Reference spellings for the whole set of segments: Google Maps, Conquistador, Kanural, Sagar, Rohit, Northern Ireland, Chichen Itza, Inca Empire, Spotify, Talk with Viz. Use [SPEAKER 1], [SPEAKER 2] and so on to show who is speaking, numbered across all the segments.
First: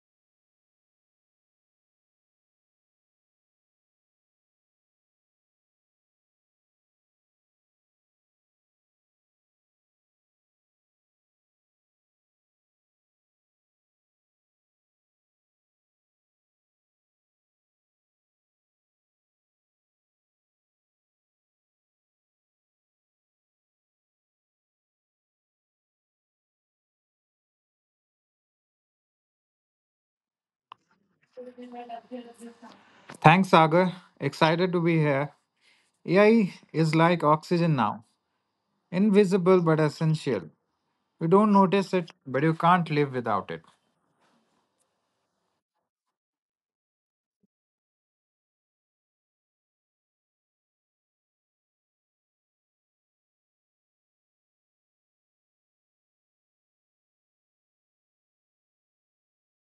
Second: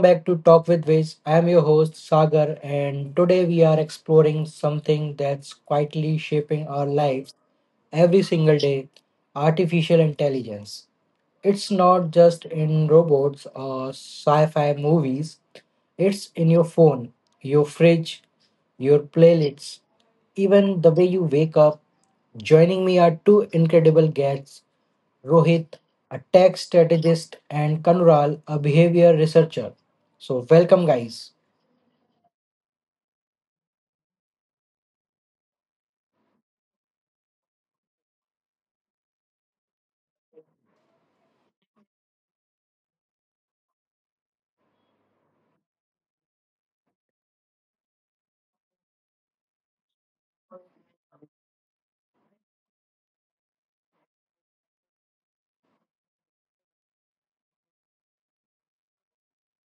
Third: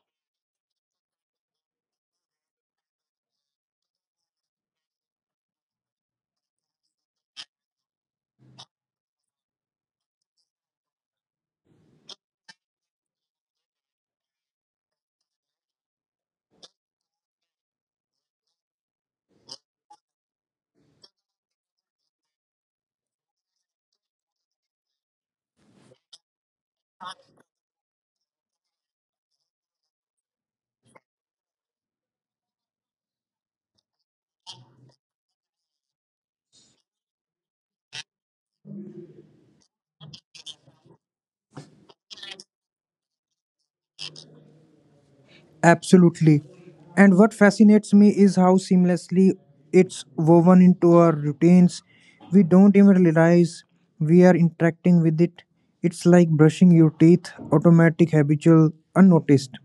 [SPEAKER 1] back to Talk with Viz. I am your host Sagar, and today we are exploring something that's quietly shaping our lives every single day, artificial intelligence. It's not just in robots or sci fi movies, it's in your phone, your fridge, your playlists, even the way you wake up. Joining me are two incredible guests, Rohit, a tech strategist, and Kanural, a behavior researcher. So, welcome, guys.
[SPEAKER 2] Thanks, Sagar. Excited to be here. AI is like oxygen now, invisible but essential. You don't notice it, but you can't live without it.
[SPEAKER 3] Absolutely. And what fascinates me is how seamlessly it's woven into our routines. We don't even realize we are interacting with it. It's like brushing your teeth, automatic, habitual, unnoticed.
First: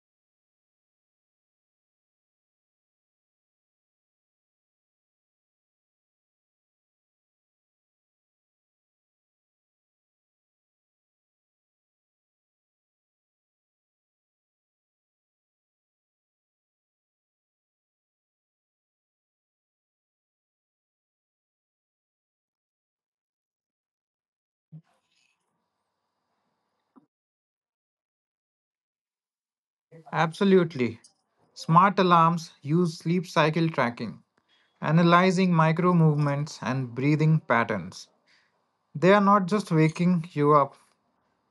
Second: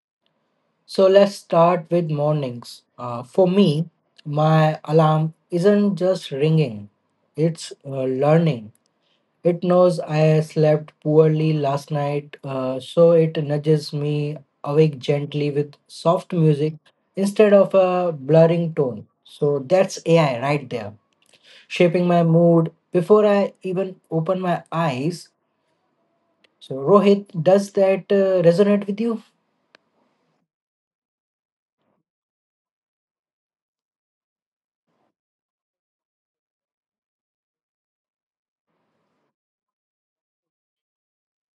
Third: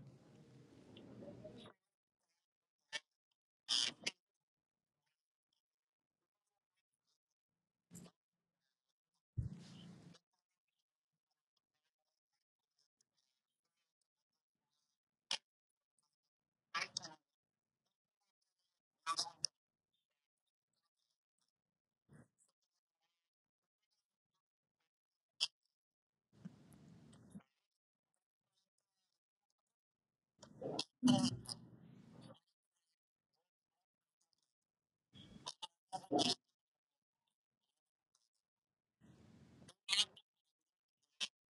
[SPEAKER 1] So, let's start with mornings. For me, my alarm isn't just ringing, it's learning. It knows I slept poorly last night, so it nudges me awake gently with soft music instead of a blurring tone. So, that's AI right there, shaping my mood before I even open my eyes. So, Rohit, does that resonate with you?
[SPEAKER 2] Absolutely. Smart alarms use sleep cycle tracking, analyzing micro movements and breathing patterns. They are not just waking you up,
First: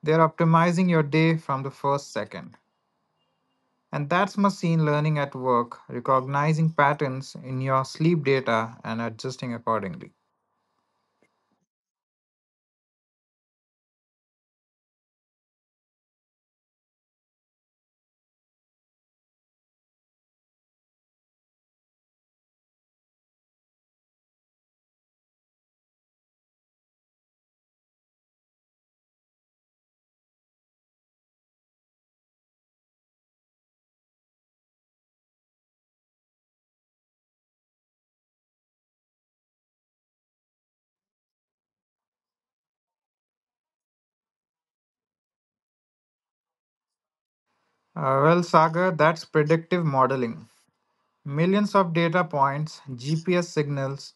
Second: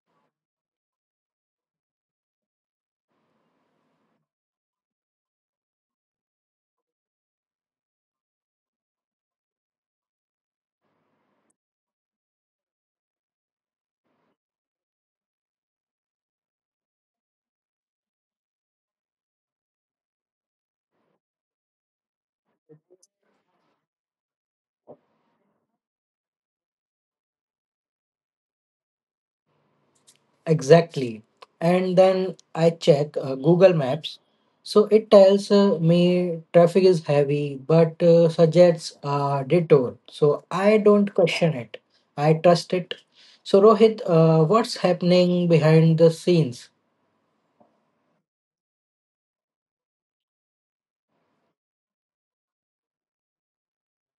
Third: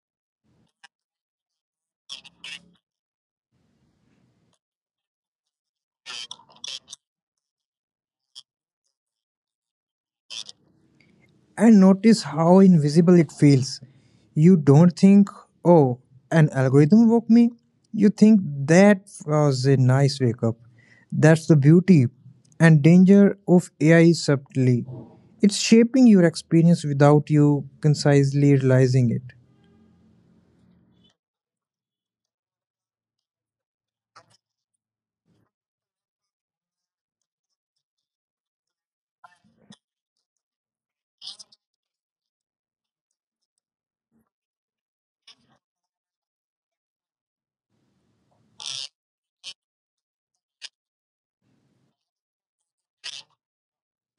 [SPEAKER 2] they are optimizing your day from the first second. And that's machine learning at work, recognizing patterns in your sleep data and adjusting accordingly.
[SPEAKER 3] And notice how invisible it feels. You don't think, oh, an algorithm woke me. You think that was a nice wake up. That's the beauty and danger of AI subtly. It's shaping your experience without you concisely realizing it.
[SPEAKER 1] Exactly. And then I check Google Maps. So it tells me traffic is heavy, but suggests a detour. So I don't question it. I trust it. So Rohit, what's happening behind the scenes?
[SPEAKER 2] Well, Sagar, that's predictive modeling. Millions of data points, GPS signals,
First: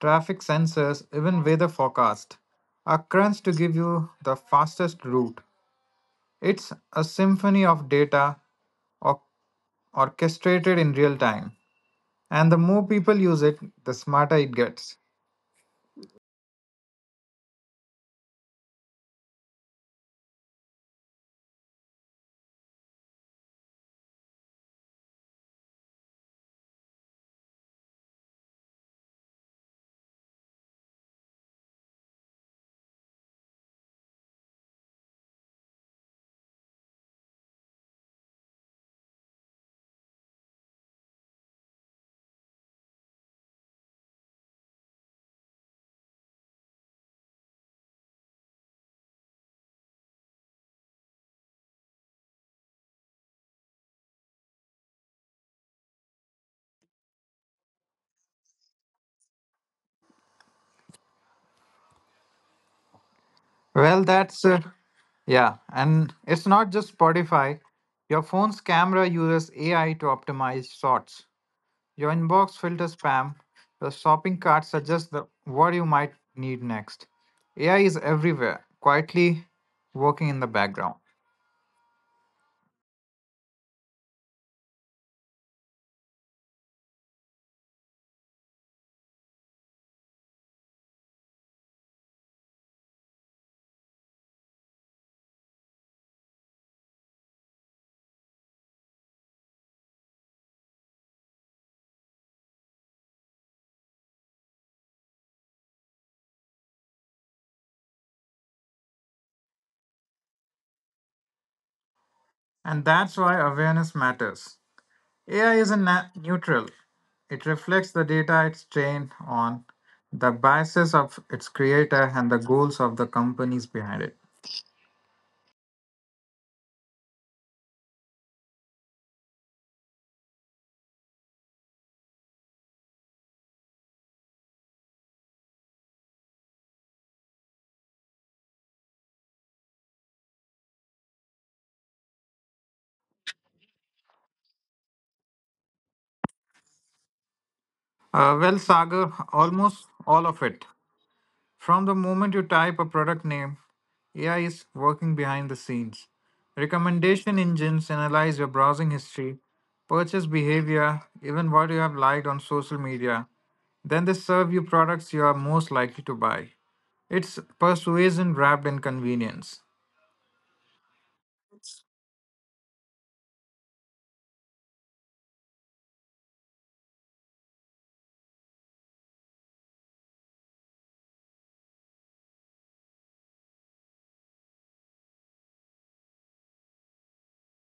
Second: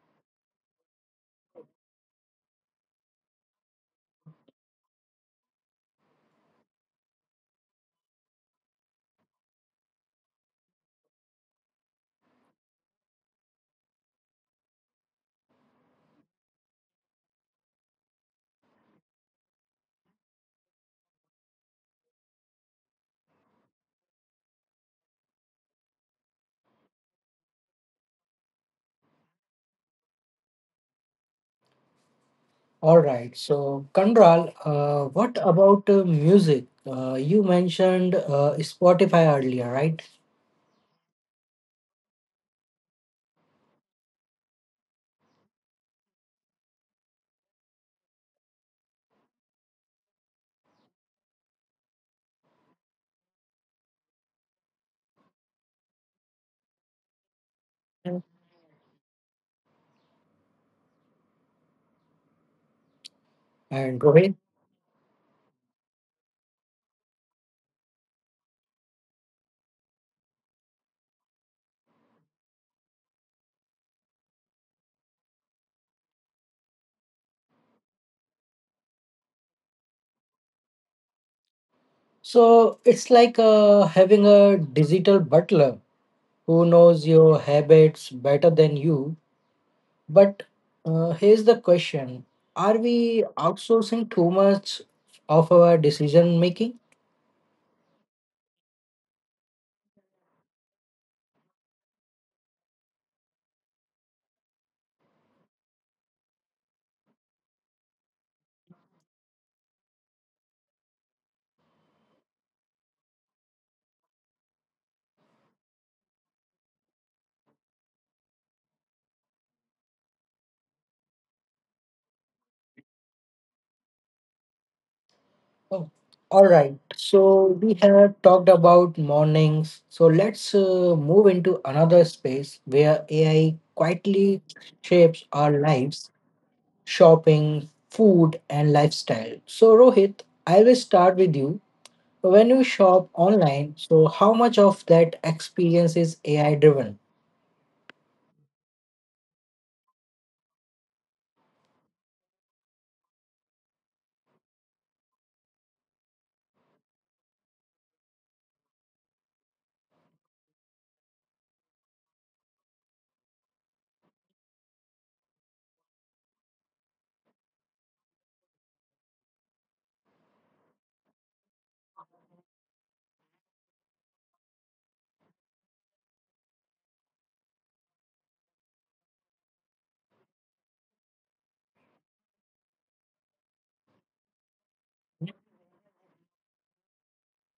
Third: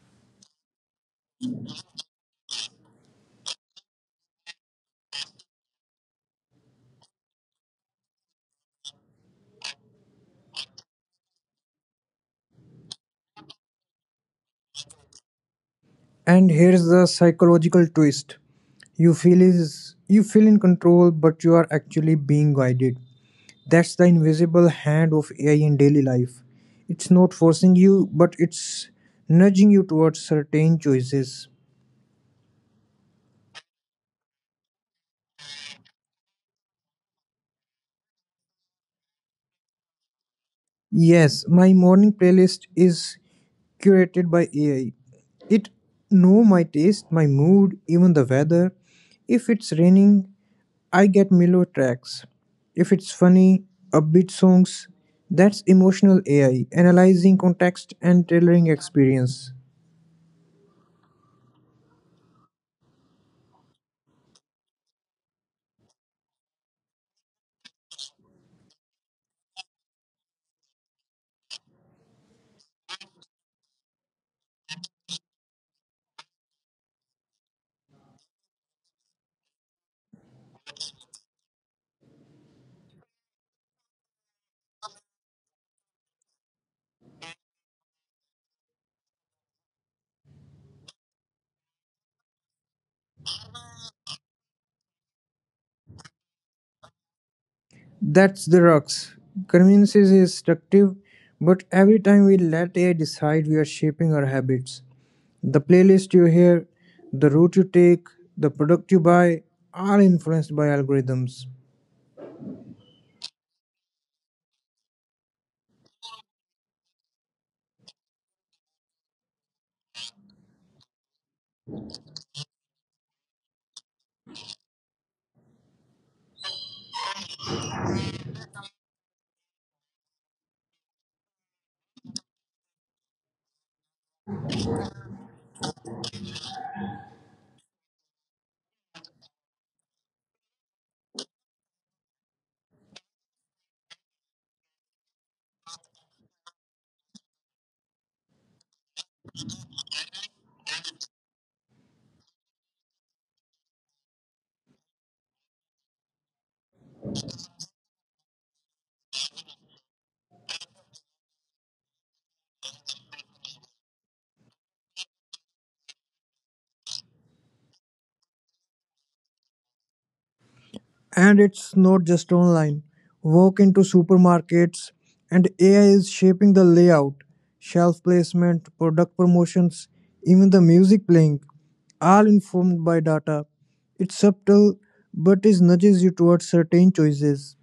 [SPEAKER 2] traffic sensors, even weather forecast are crunched to give you the fastest route. It's a symphony of data or- orchestrated in real time. And the more people use it, the smarter it gets.
[SPEAKER 3] And here's the psychological twist. You feel in control, but you are actually being guided. That's the invisible hand of AI in daily life. It's not forcing you, but it's nudging you towards certain choices.
[SPEAKER 1] All right. So, Kandral, what about music? You mentioned Spotify earlier, right?
[SPEAKER 3] Yes, my morning playlist is curated by AI. It know my taste, my mood, even the weather. If it's raining, I get mellow tracks. If it's funny, upbeat songs, that's emotional AI analyzing context and tailoring experience.
[SPEAKER 1] And
[SPEAKER 2] Well,
[SPEAKER 1] Rohit.
[SPEAKER 2] that's, uh, yeah, and it's not just Spotify. Your phone's camera uses AI to optimize shots. Your inbox filters spam, your shopping cart suggests what you might need next. AI is everywhere, quietly working in the background.
[SPEAKER 1] So, it's like having a digital butler who knows your habits better than you. But here's the question, are we outsourcing too much of our decision making?
[SPEAKER 3] That's the rocks. Convenience is destructive, but every time we let AI decide, we are shaping our habits. The playlist you hear, the route you take, the product you buy are influenced by algorithms.
[SPEAKER 2] And that's why awareness matters. AI isn't neutral, it reflects the data it's trained on, the biases of its creator, and the goals of the companies behind it.
[SPEAKER 1] Oh, all right, so we have talked about mornings. So let's move into another space where AI quietly shapes our lives, shopping, food, and lifestyle. So, Rohit, I will start with you. When you shop online, so how much of that experience is AI driven?
[SPEAKER 2] Well, Sagar, almost all of it. From the moment you type a product name, AI is working behind the scenes. Recommendation engines analyze your browsing history, purchase behavior, even what you have liked on social media. Then they serve you products you are most likely to buy. It's persuasion wrapped in convenience.
[SPEAKER 3] And it's not just online. Walk into supermarkets, and AI is shaping the layout, shelf placement, product promotions, even the music playing, all informed by data. It's subtle, but it nudges you towards certain choices.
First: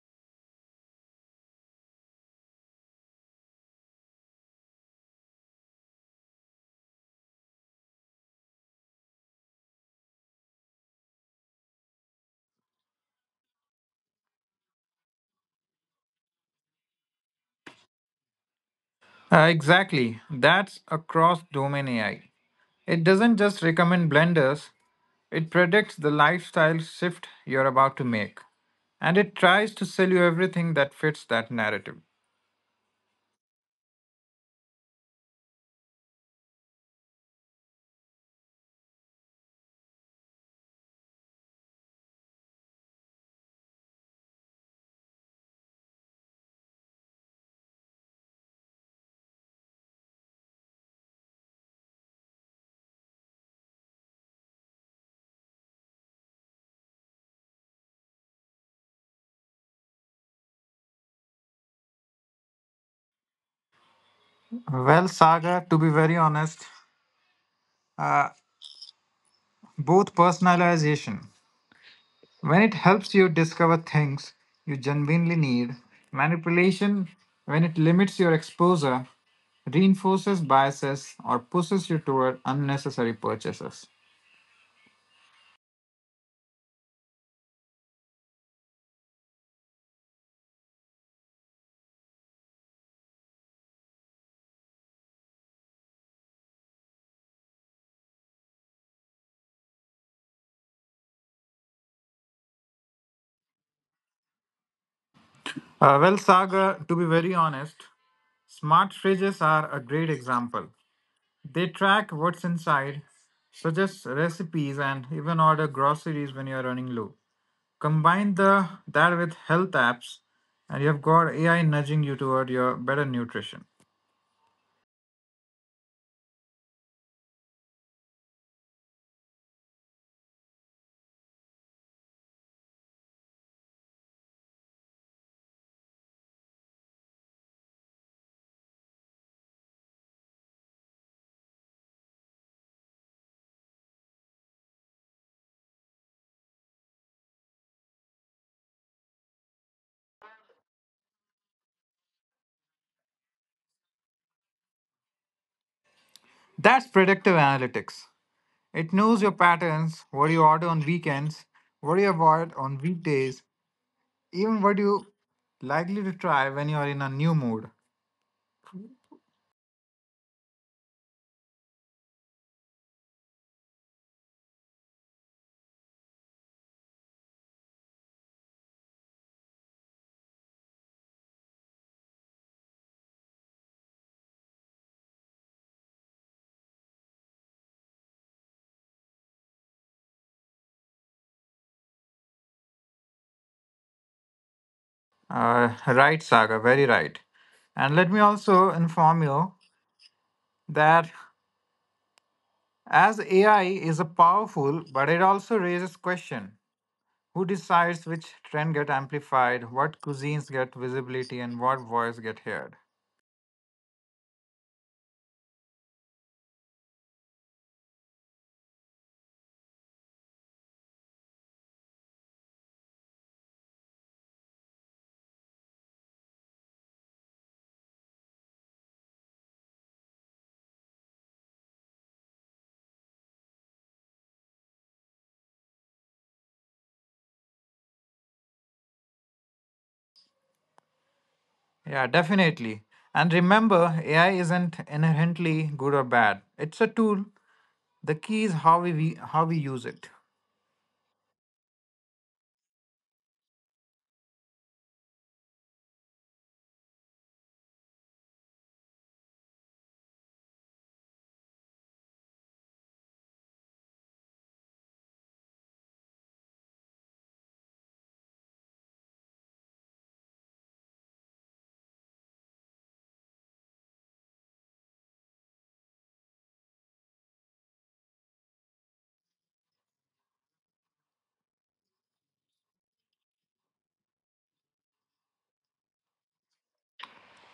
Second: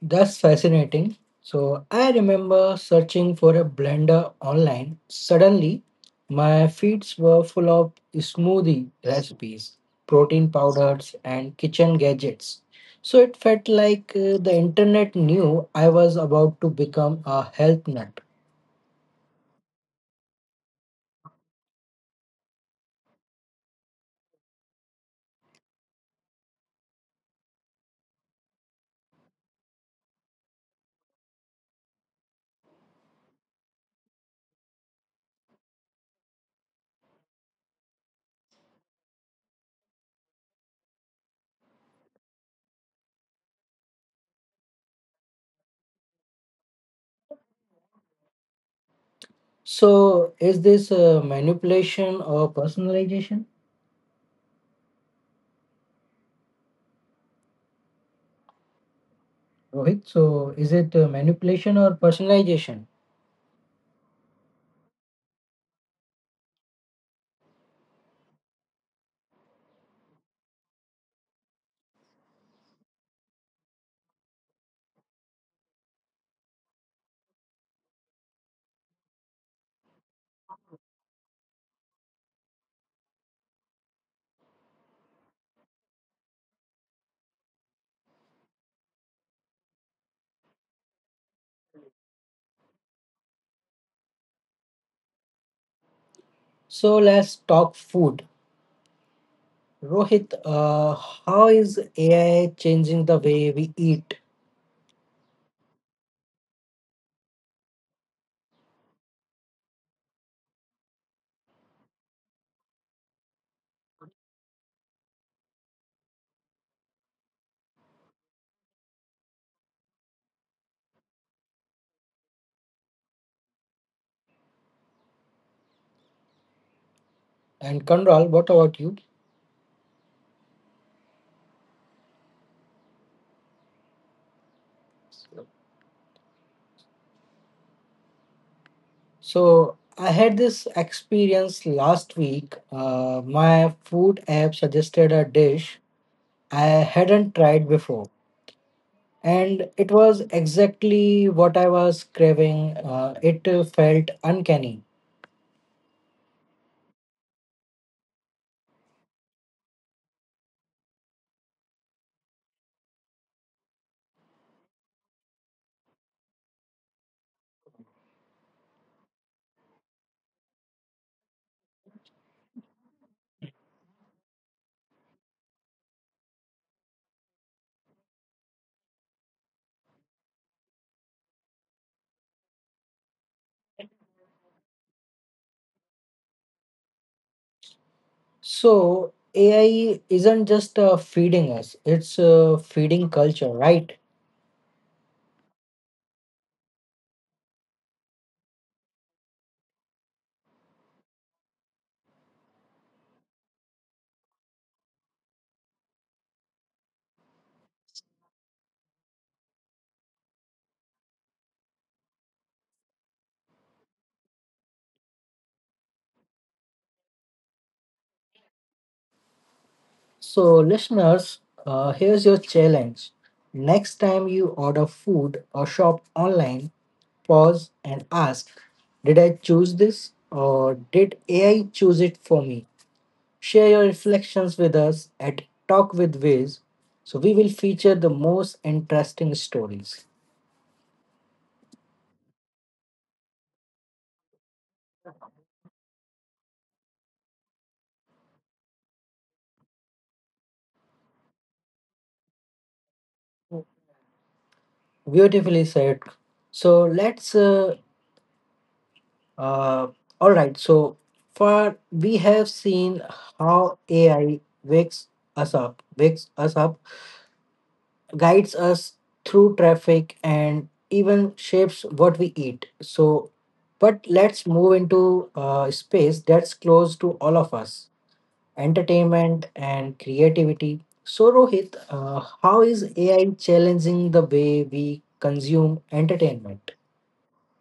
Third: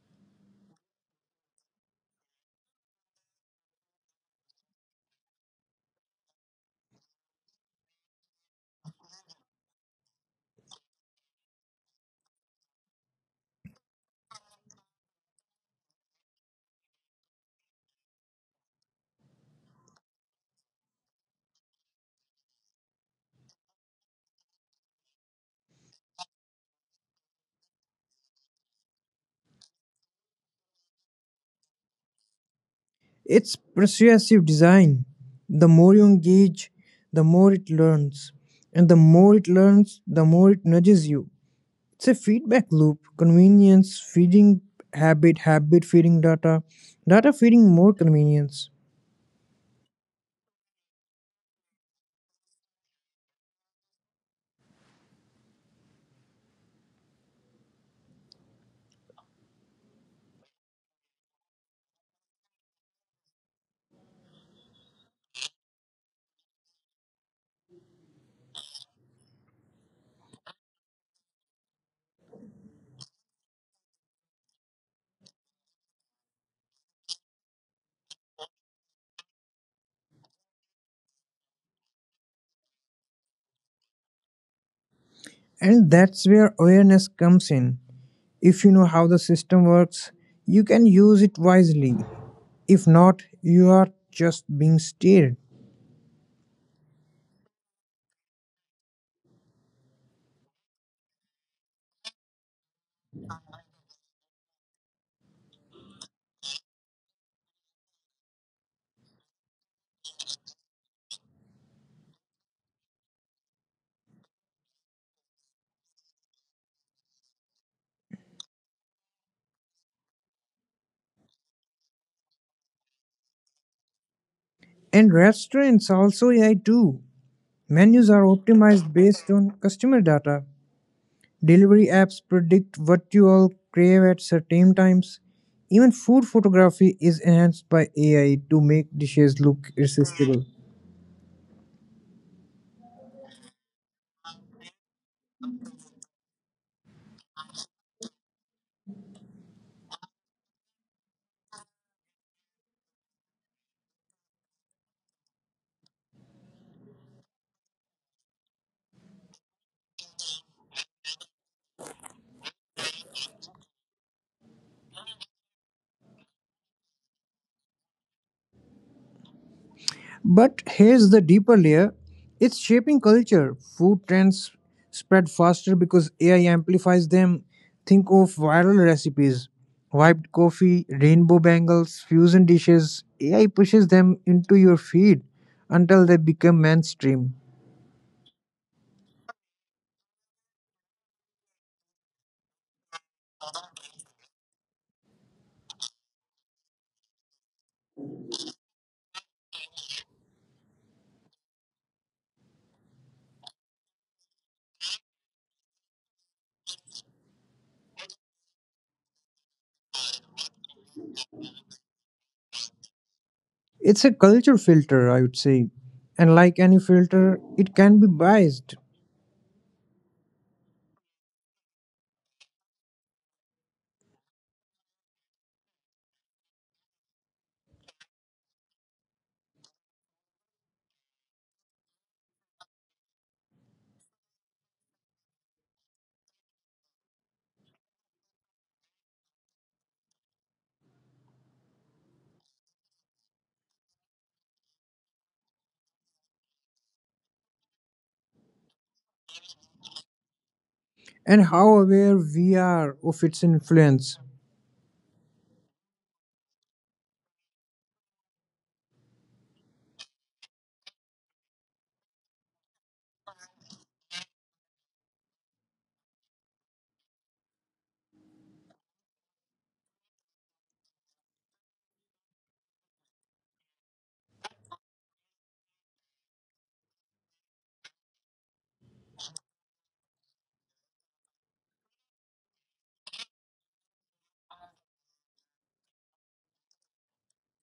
[SPEAKER 1] That's fascinating. So I remember searching for a blender online. Suddenly, my feeds were full of smoothie recipes, protein powders, and kitchen gadgets. So it felt like the internet knew I was about to become a health nut.
[SPEAKER 2] Exactly. That's a cross domain AI. It doesn't just recommend blenders, it predicts the lifestyle shift you're about to make. And it tries to sell you everything that fits that narrative.
[SPEAKER 3] It's persuasive design. The more you engage, the more it learns. And the more it learns, the more it nudges you. It's a feedback loop, convenience feeding habit, habit feeding data, data feeding more convenience.
[SPEAKER 1] So is this manipulation or personalization, Rohit? So is it manipulation or personalization?
[SPEAKER 2] Well, Saga, to be very honest, uh, both personalization when it helps you discover things you genuinely need, manipulation when it limits your exposure, reinforces biases, or pushes you toward unnecessary purchases.
[SPEAKER 3] And that's where awareness comes in. If you know how the system works, you can use it wisely. If not, you are just being steered.
[SPEAKER 1] So let's talk food. Rohit, how is AI changing the way we eat?
[SPEAKER 2] Well, Sagar, to be very honest, smart fridges are a great example. They track what's inside, suggest recipes, and even order groceries when you are running low. Combine the that with health apps, and you have got AI nudging you toward your better nutrition.
[SPEAKER 3] And restaurants also AI too.
[SPEAKER 1] And
[SPEAKER 3] Menus are
[SPEAKER 1] Kanral, what about
[SPEAKER 3] optimized
[SPEAKER 1] you?
[SPEAKER 3] based on customer data. Delivery apps predict what you all crave at certain times. Even food photography is enhanced by AI to make dishes look
[SPEAKER 1] So I had
[SPEAKER 3] irresistible.
[SPEAKER 1] this experience last week. My food app suggested a dish I hadn't tried before, and it was exactly what I was craving. It felt uncanny.
[SPEAKER 2] That's predictive analytics. It knows your patterns, what you order on weekends, what you avoid on weekdays, even what you likely to try when you are in a new mood.
[SPEAKER 3] But here's the deeper layer, it's shaping culture. Food trends spread faster because AI amplifies them. Think of viral recipes, wiped coffee, rainbow bangles, fusion dishes. AI pushes them into your feed until they become mainstream.
[SPEAKER 1] So AI isn't just feeding us; it's feeding culture, right?
[SPEAKER 2] Right, Saga, very right. And let me also inform you that as AI is a powerful, but it also raises question. Who decides which trend get amplified, what cuisines get visibility, and what voice get heard?
[SPEAKER 3] It's a culture filter, I would say. And like any filter, it can be biased.
[SPEAKER 1] So, listeners, here's your challenge. Next time you order food or shop online, pause and ask, did I choose this or did AI choose it for me? Share your reflections with us at Talk with Wiz. So, we will feature the most interesting stories.
[SPEAKER 2] Yeah, definitely. And remember, AI isn't inherently good or bad. It's a tool. The key is how how we use it.
[SPEAKER 3] And how aware we are of its influence.
[SPEAKER 1] Beautifully said. So, let's. Uh, all right. So, far we have seen how AI wakes us up, guides us through traffic and even shapes what we eat. So, but let's move into space that's close to all of us, entertainment and creativity. So, Rohit, how is AI challenging the way we consume entertainment?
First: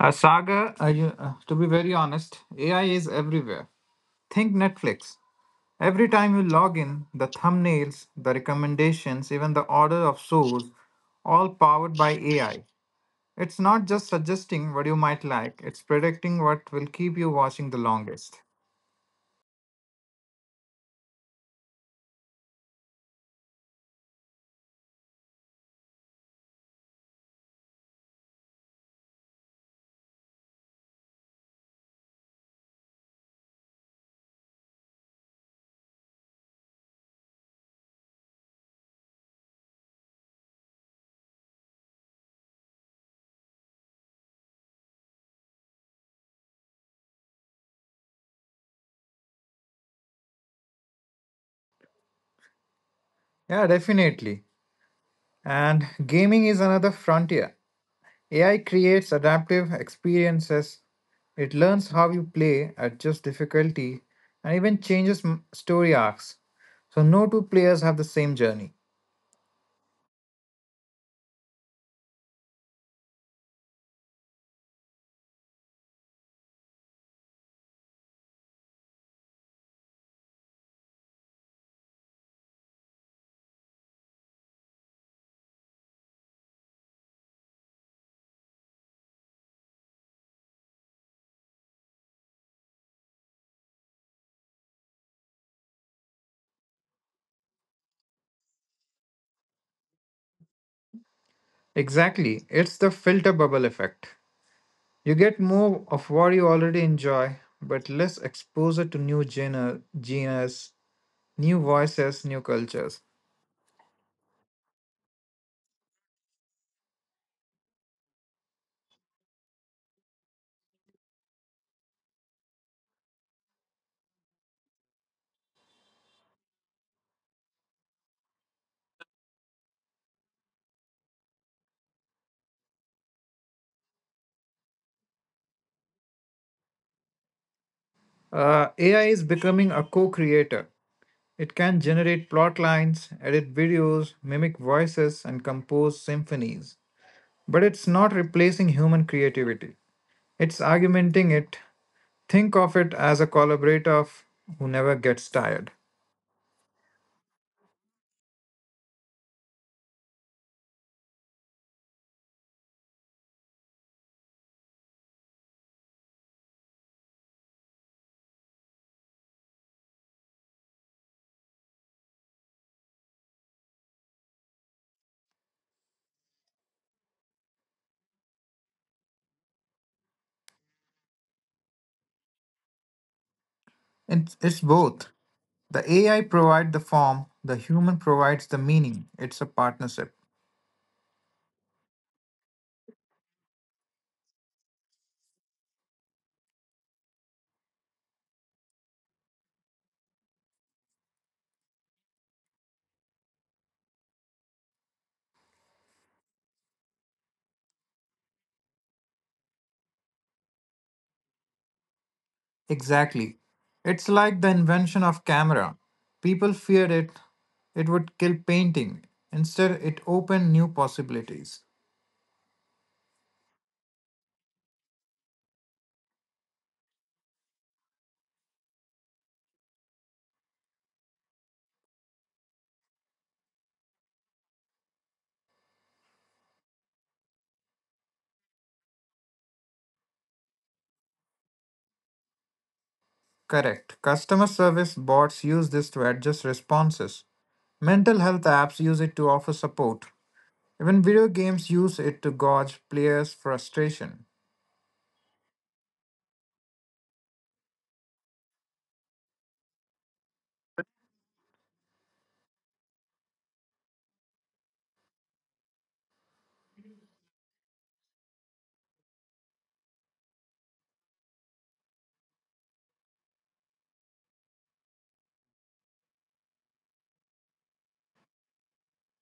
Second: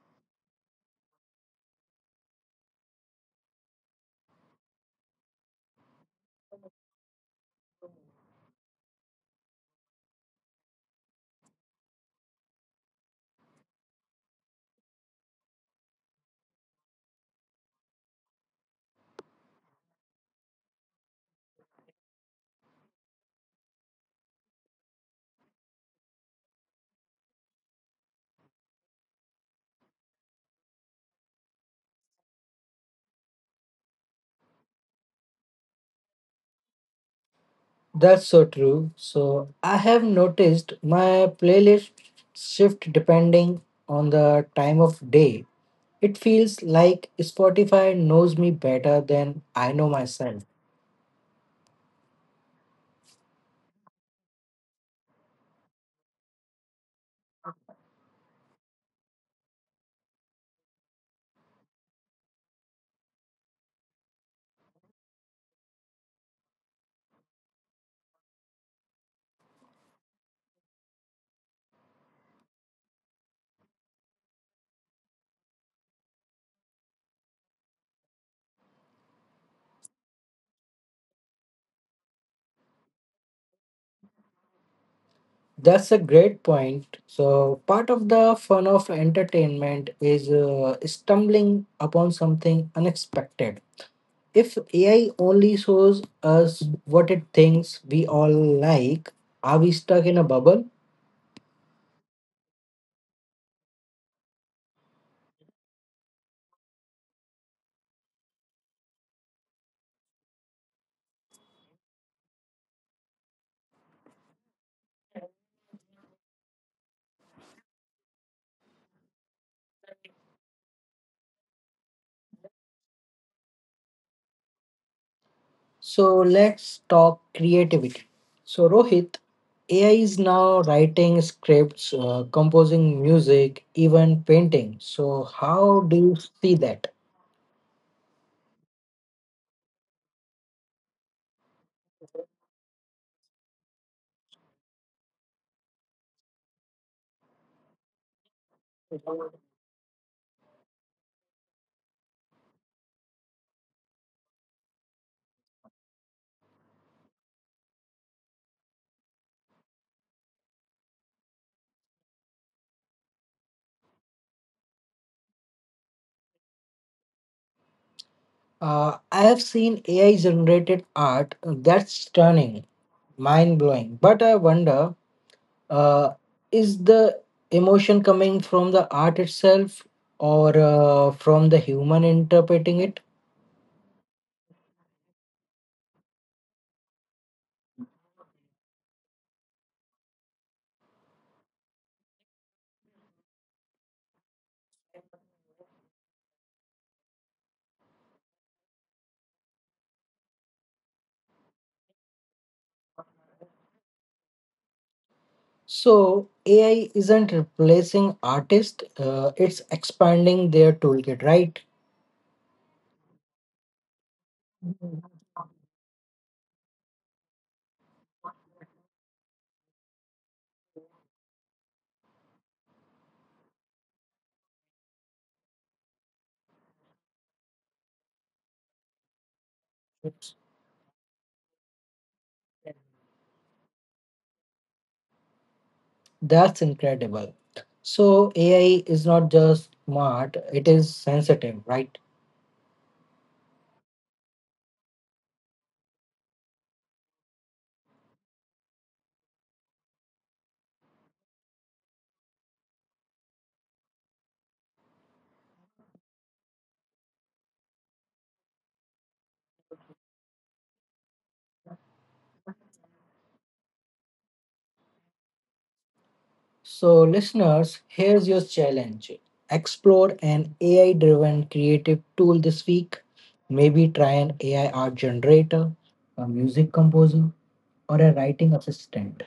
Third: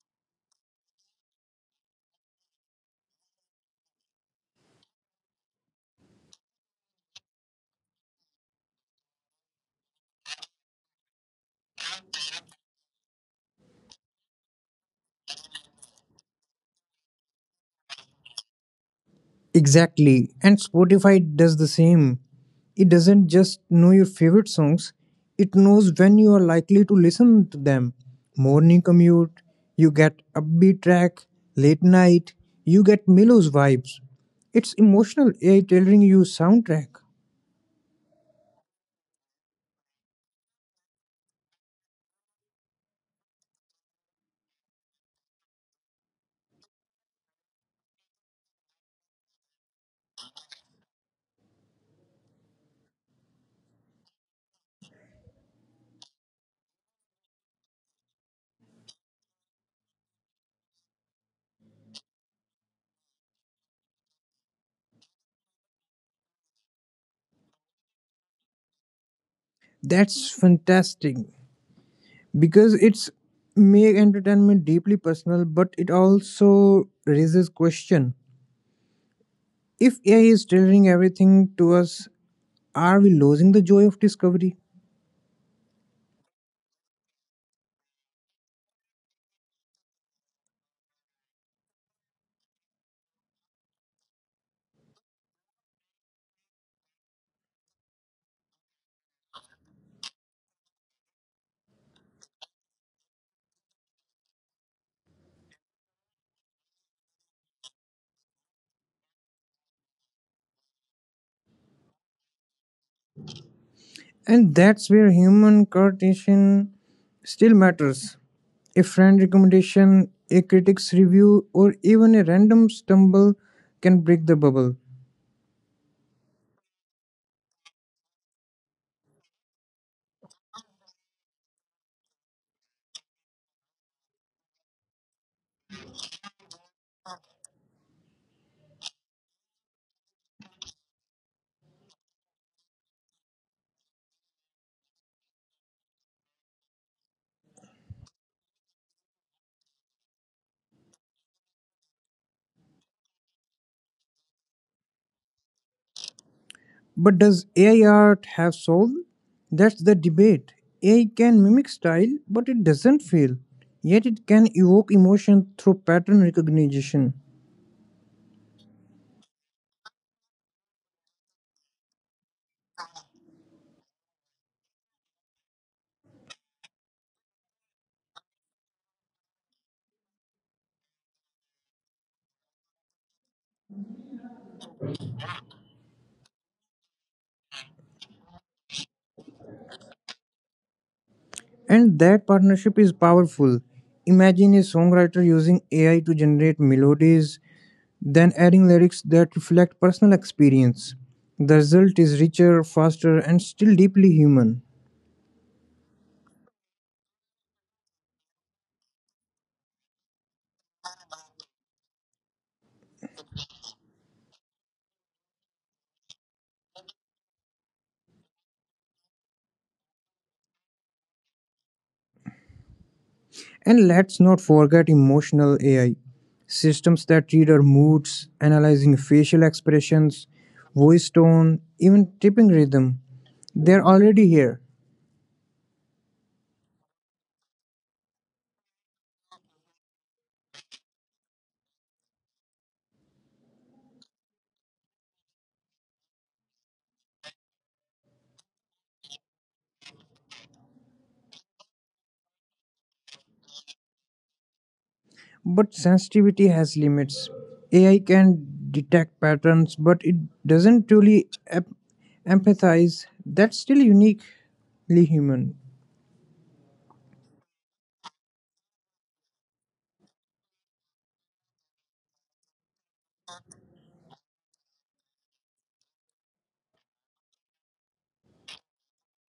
[SPEAKER 2] Saga, to be very honest, AI is everywhere. Think Netflix. Every time you log in, the thumbnails, the recommendations, even the order of shows, all powered by AI. It's not just suggesting what you might like, it's predicting what will keep you watching the longest.
[SPEAKER 3] Exactly. And Spotify does the same. It doesn't just know your favorite songs, it knows when you are likely to listen to them. Morning commute, you get upbeat track, late night, you get Milo's vibes. It's emotional AI tailoring you soundtrack.
[SPEAKER 1] That's so true. So, I have noticed my playlist shift depending on the time of day. It feels like Spotify knows me better than I know myself.
[SPEAKER 2] Yeah, definitely. And gaming is another frontier. AI creates adaptive experiences, it learns how you play, adjusts difficulty, and even changes story arcs. So, no two players have the same journey.
[SPEAKER 3] That's fantastic, because it's make entertainment deeply personal, but it also raises question. If AI is tailoring everything to us, are we losing the joy of discovery?
[SPEAKER 1] That's a great point. So, part of the fun of entertainment is stumbling upon something unexpected. If AI only shows us what it thinks we all like, are we stuck in a bubble?
[SPEAKER 2] Exactly, it's the filter bubble effect. You get more of what you already enjoy, but less exposure to new genres, new voices, new cultures.
[SPEAKER 3] And that's where human coordination still matters. A friend recommendation, a critic's review, or even a random stumble can break the bubble.
[SPEAKER 1] So, let's talk creativity. So, Rohit, AI is now writing scripts, composing music, even painting. So, how do you see that?
[SPEAKER 2] AI is becoming a co creator. It can generate plot lines, edit videos, mimic voices, and compose symphonies. But it's not replacing human creativity, it's augmenting it. Think of it as a collaborator who never gets tired.
[SPEAKER 3] But does AI art have soul? That's the debate. AI can mimic style, but it doesn't feel. Yet it can evoke emotion through pattern recognition.
[SPEAKER 1] I have seen AI generated art that's stunning, mind blowing. But I wonder, uh, is the emotion coming from the art itself or from the human interpreting it?
[SPEAKER 2] It's both. The AI provides the form, the human provides the meaning. It's a partnership.
[SPEAKER 3] And that partnership is powerful. Imagine a songwriter using AI to generate melodies, then adding lyrics that reflect personal experience. The result is richer, faster, and still deeply human.
[SPEAKER 1] So, AI isn't replacing artists, it's expanding their toolkit, right?
[SPEAKER 2] Exactly. It's like the invention of camera. People feared it, it would kill painting. Instead, it opened new possibilities.
[SPEAKER 3] And let's not forget emotional AI systems that read our moods, analyzing facial expressions, voice tone, even tipping rhythm. They're already here.
[SPEAKER 1] That's incredible. So, AI is not just smart, it is sensitive, right?
[SPEAKER 2] Correct. Customer service bots use this to adjust responses. Mental health apps use it to offer support. Even video games use it to gauge players' frustration.
[SPEAKER 3] But sensitivity has limits. AI can detect patterns, but it doesn't truly empathize. That's still uniquely human.
[SPEAKER 1] So, listeners, here's your challenge, explore an AI driven creative tool this week. Maybe try an AI art generator, a music composer, or a writing assistant.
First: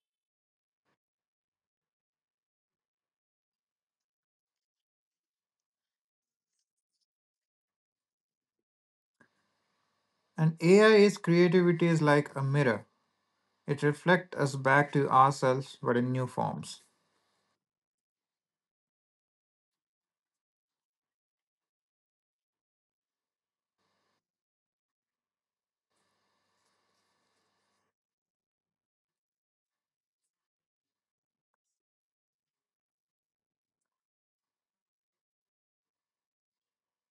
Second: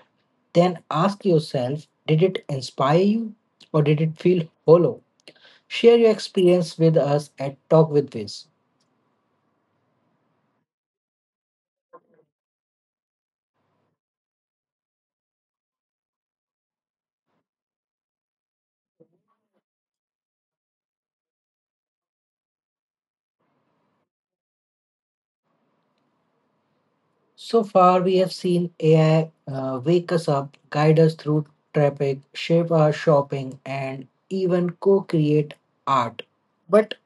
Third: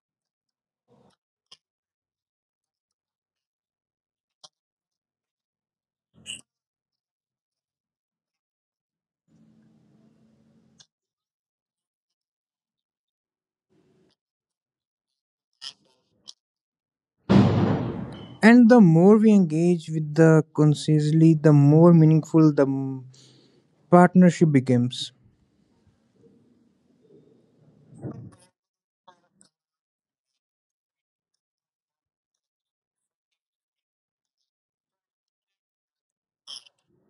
[SPEAKER 1] Then ask yourself, did it inspire you or did it feel hollow? Share your experience with us at Talk with Viz.
[SPEAKER 2] And AI's creativity is like a mirror. It reflects us back to ourselves but in new forms.
[SPEAKER 3] And the more we engage with the consciously, the more meaningful the partnership becomes.
[SPEAKER 1] So far, we have seen AI wake us up, guide us through traffic, shape our shopping, and even co create art. But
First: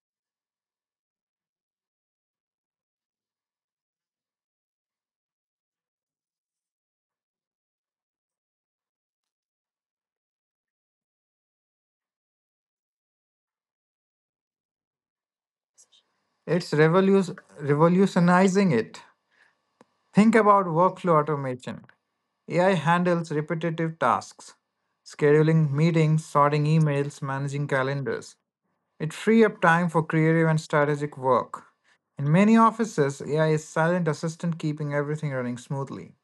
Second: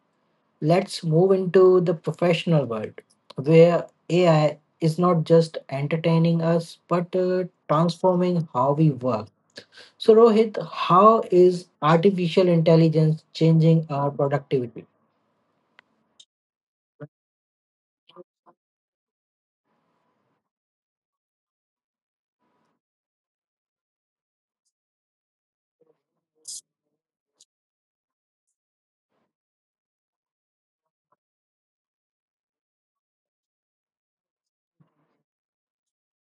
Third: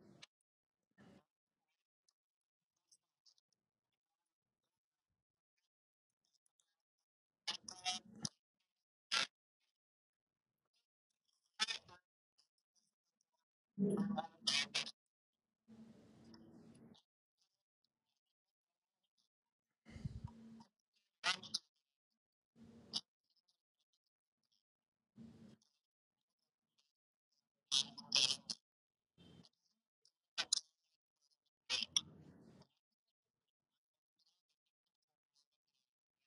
[SPEAKER 1] let's move into the professional world where AI is not just entertaining us but transforming how we work. So, Rohit, how is artificial intelligence changing our productivity?
[SPEAKER 2] It's revolutionizing it. Think about workflow automation. AI handles repetitive tasks, scheduling meetings, sorting emails, managing calendars. It frees up time for creative and strategic work. In many offices, AI is silent assistant keeping everything running smoothly.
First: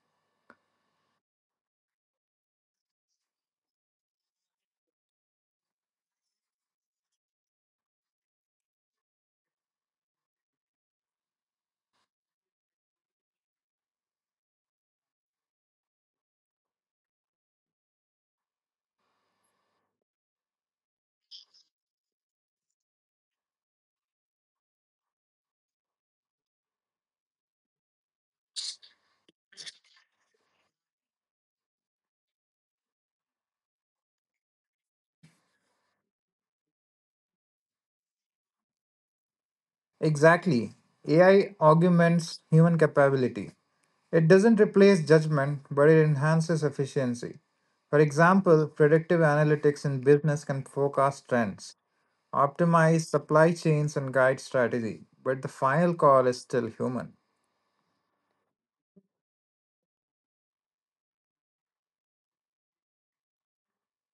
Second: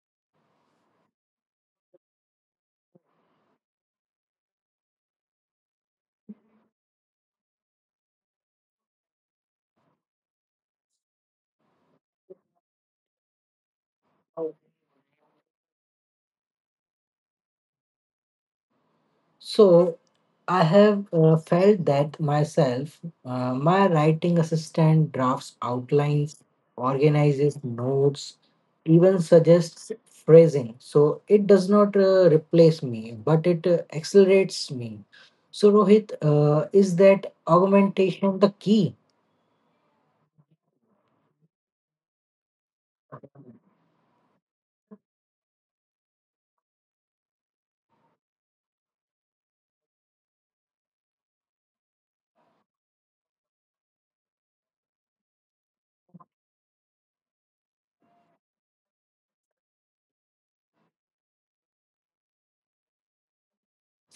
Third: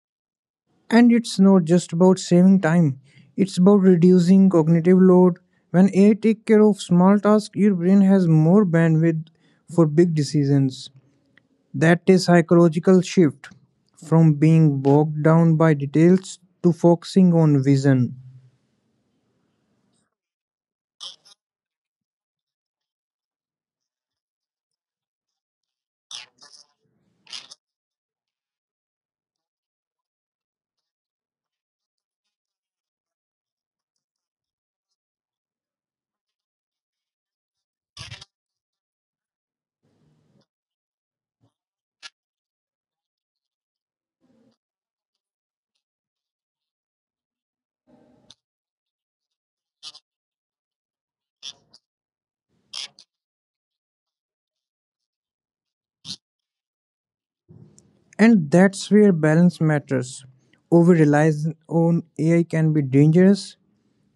[SPEAKER 3] And it's not just about saving time, it's about reducing cognitive load. When AI take care of small tasks, your brain has more bandwidth for big decisions. That is psychological shift from being bogged down by details to focusing on vision.
[SPEAKER 1] So, I have felt that myself. My writing assistant drafts outlines, organizes notes, even suggests phrasing. So it does not replace me, but it accelerates me. So, Rohit, is that augmentation the key?
[SPEAKER 2] Exactly. AI augments human capability. It doesn't replace judgment, but it enhances efficiency. For example, predictive analytics in business can forecast trends, optimize supply chains, and guide strategy, but the final call is still human.
[SPEAKER 3] And that's where balance matters. Over reliance on AI can be dangerous.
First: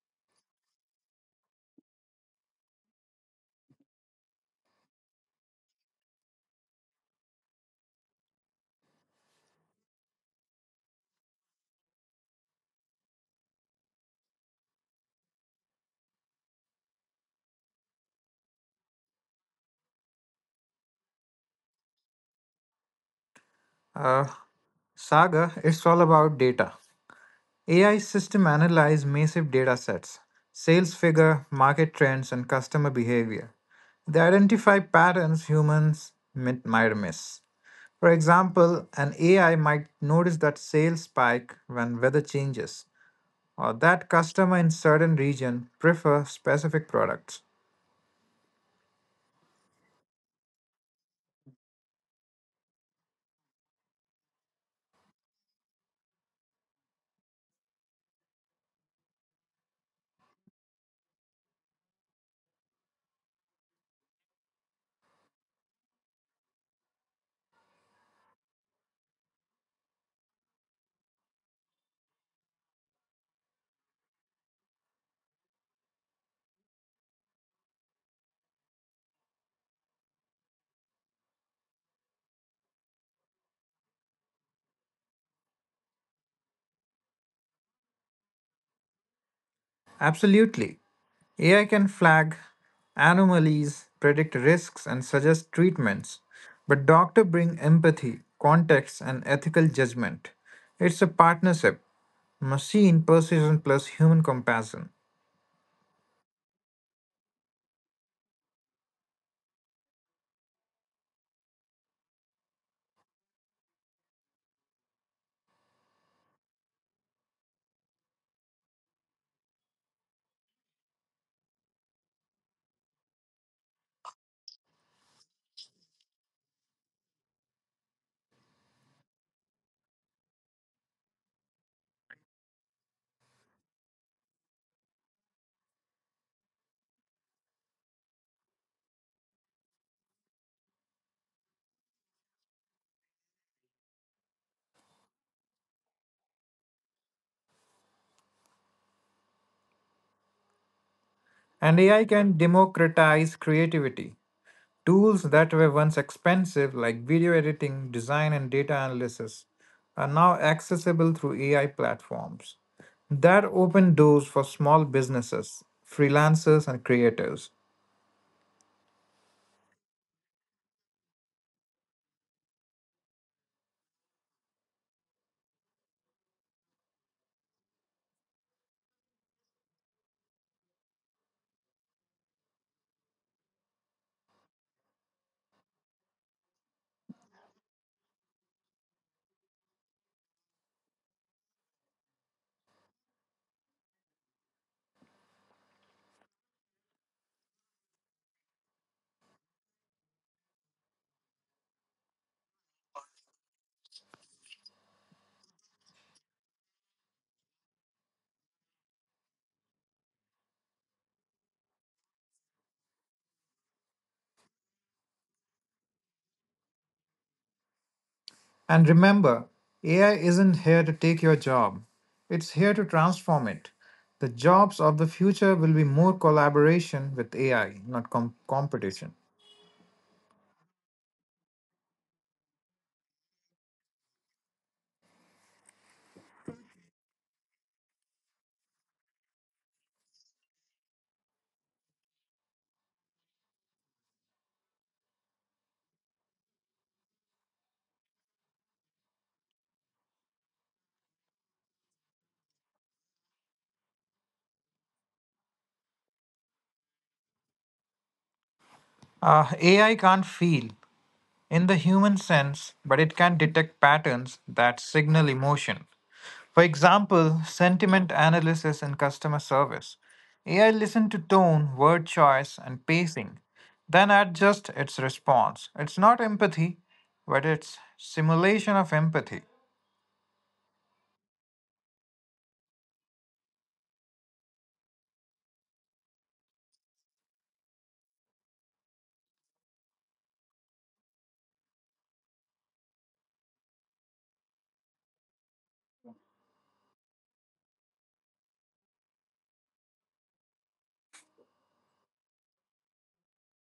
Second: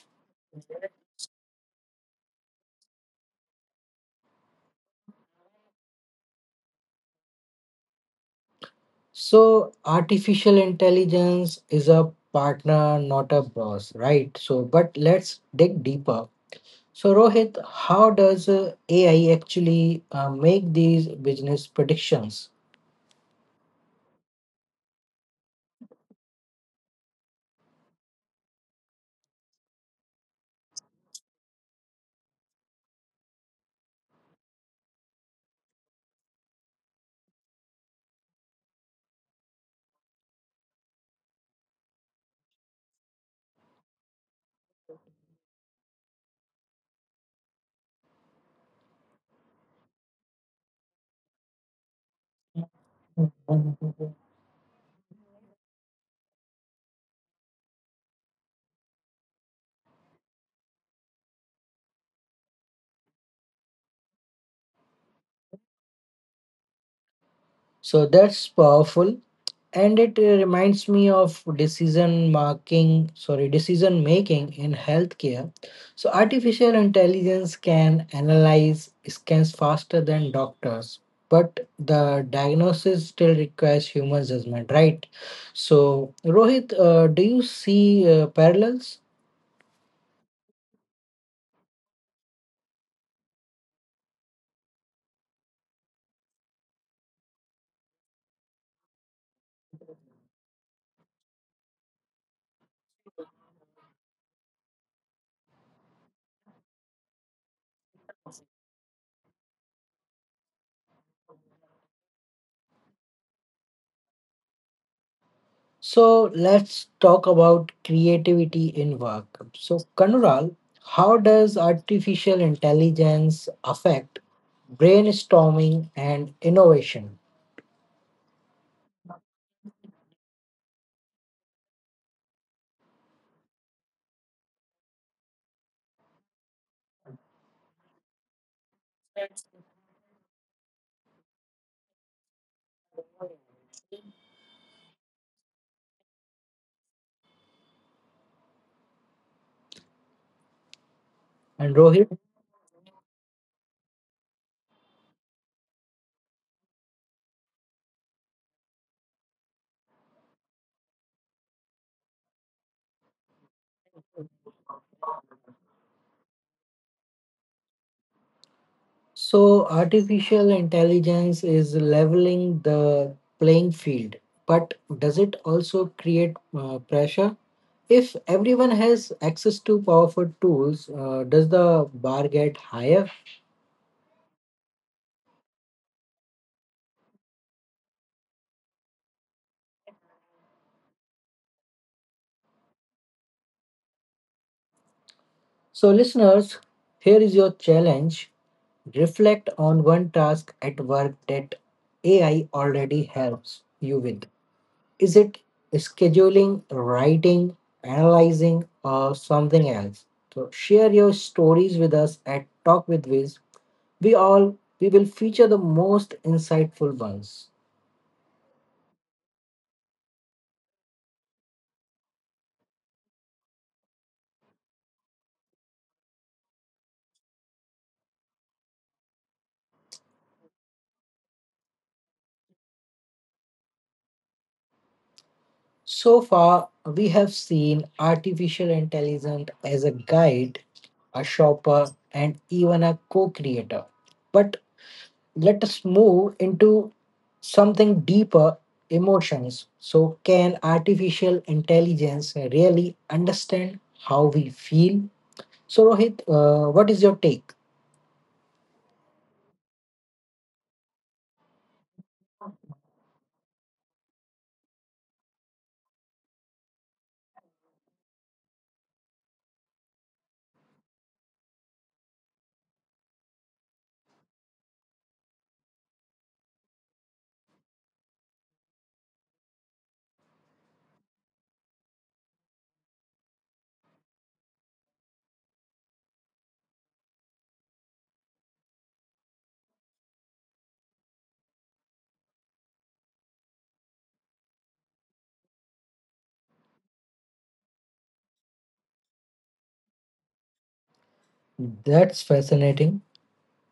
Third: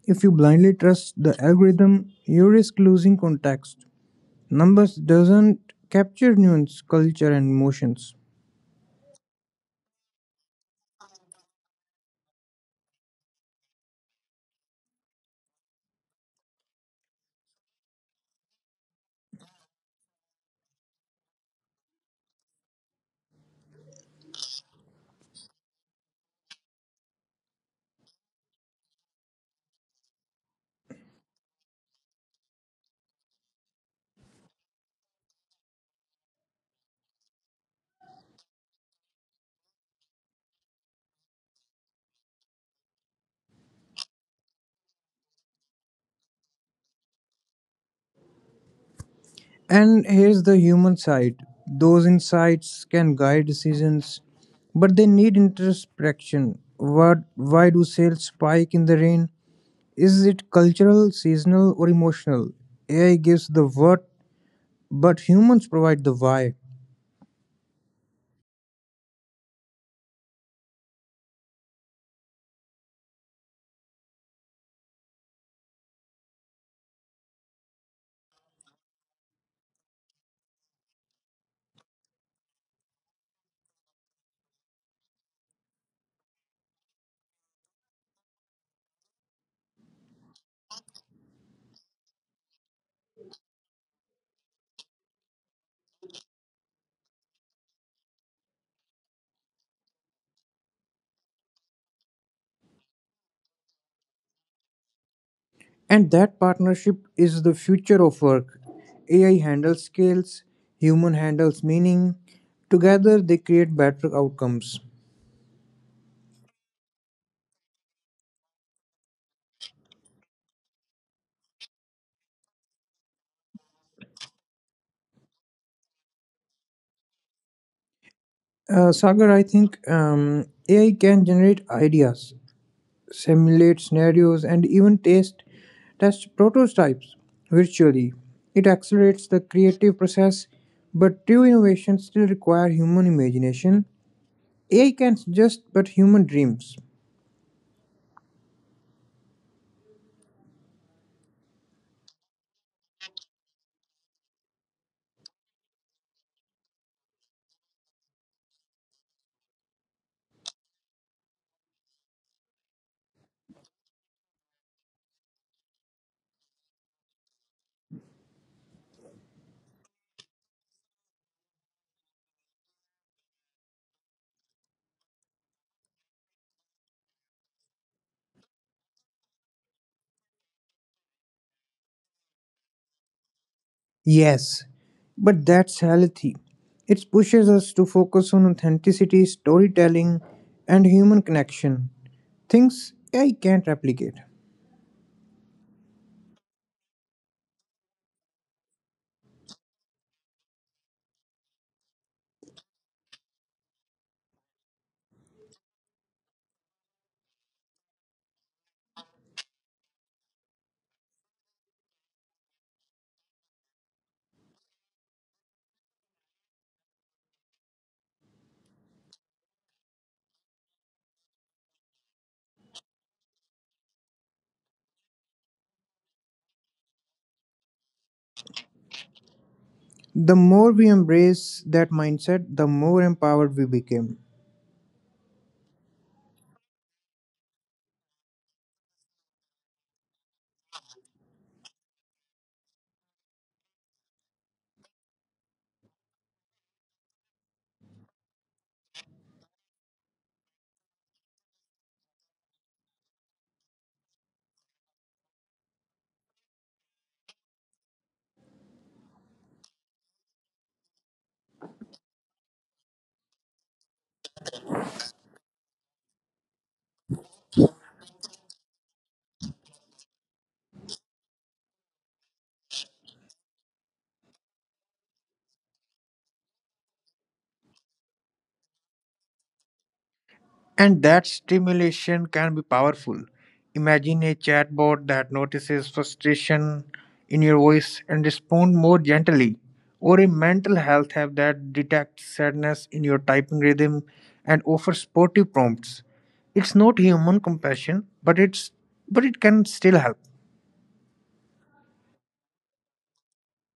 [SPEAKER 3] If you blindly trust the algorithm, you risk losing context. Numbers doesn't capture nuance, culture, and emotions.
[SPEAKER 1] So, artificial intelligence is a partner, not a boss, right? So, but let's dig deeper. So, Rohit, how does AI actually make these business predictions?
[SPEAKER 2] Uh, Saga, it's all about data. AI system analyze massive data sets, sales figure, market trends, and customer behavior. They identify patterns humans might miss. For example, an AI might notice that sales spike when weather changes, or that customer in certain region prefer specific products.
[SPEAKER 3] And here's the human side. Those insights can guide decisions, but they need introspection. What, why do sales spike in the rain? Is it cultural, seasonal, or emotional? AI gives the what, but humans provide the why.
[SPEAKER 1] So that's powerful, and it reminds me of decision making. Sorry, decision making in healthcare. So artificial intelligence can analyze scans faster than doctors, but the diagnosis still requires human judgment, right? So Rohit, do you see parallels?
[SPEAKER 2] Absolutely. AI can flag anomalies, predict risks, and suggest treatments, but doctors bring empathy, context, and ethical judgment. It's a partnership, machine precision plus human compassion.
[SPEAKER 3] And that partnership is the future of work. AI handles skills, human handles meaning. Together, they create better outcomes.
[SPEAKER 1] So let's talk about creativity in work. So, Kanural, how does artificial intelligence affect brainstorming and innovation?
[SPEAKER 3] Sagar, I think AI can generate ideas, simulate scenarios, and even taste test prototypes virtually. It accelerates the creative process, but true innovation still require human imagination. AI can suggest, but human dreams.
[SPEAKER 1] And
[SPEAKER 2] And
[SPEAKER 1] Rohit,
[SPEAKER 2] AI can democratize creativity. Tools that were once expensive, like video editing, design, and data analysis, are now accessible through AI platforms. That opened doors for small businesses, freelancers, and creators.
[SPEAKER 1] so artificial intelligence is leveling the playing field, but does it also create pressure? If everyone has access to powerful tools, does the bar get higher?
[SPEAKER 3] Yes, but that's healthy. It pushes us to focus on authenticity, storytelling, and human connection. Things AI can't replicate.
[SPEAKER 1] So, listeners, here is your challenge, reflect on one task at work that AI already helps you with. Is it scheduling, writing, analyzing, or something else? So share your stories with us at Talk with Viz. We all we will feature the most insightful ones.
[SPEAKER 2] And remember, AI isn't here to take your job, it's here to transform it. The jobs of the future will be more collaboration with AI, not competition.
[SPEAKER 3] The more we embrace that mindset, the more empowered we became.
[SPEAKER 1] So far, we have seen artificial intelligence as a guide, a shopper, and even a co creator. But let us move into something deeper, emotions. So, can artificial intelligence really understand how we feel? So, Rohit, what is your take?
[SPEAKER 2] AI can't feel in the human sense, but it can detect patterns that signal emotion. For example, sentiment analysis in customer service. AI listens to tone, word choice, and pacing, then adjusts its response. It's not empathy, but it's simulation of empathy.
[SPEAKER 3] And that stimulation can be powerful. Imagine a chatbot that notices frustration in your voice and responds more gently, or a mental health app that detects sadness in your typing rhythm and offers supportive prompts. It's not human compassion, but it can still help.
[SPEAKER 1] That's fascinating.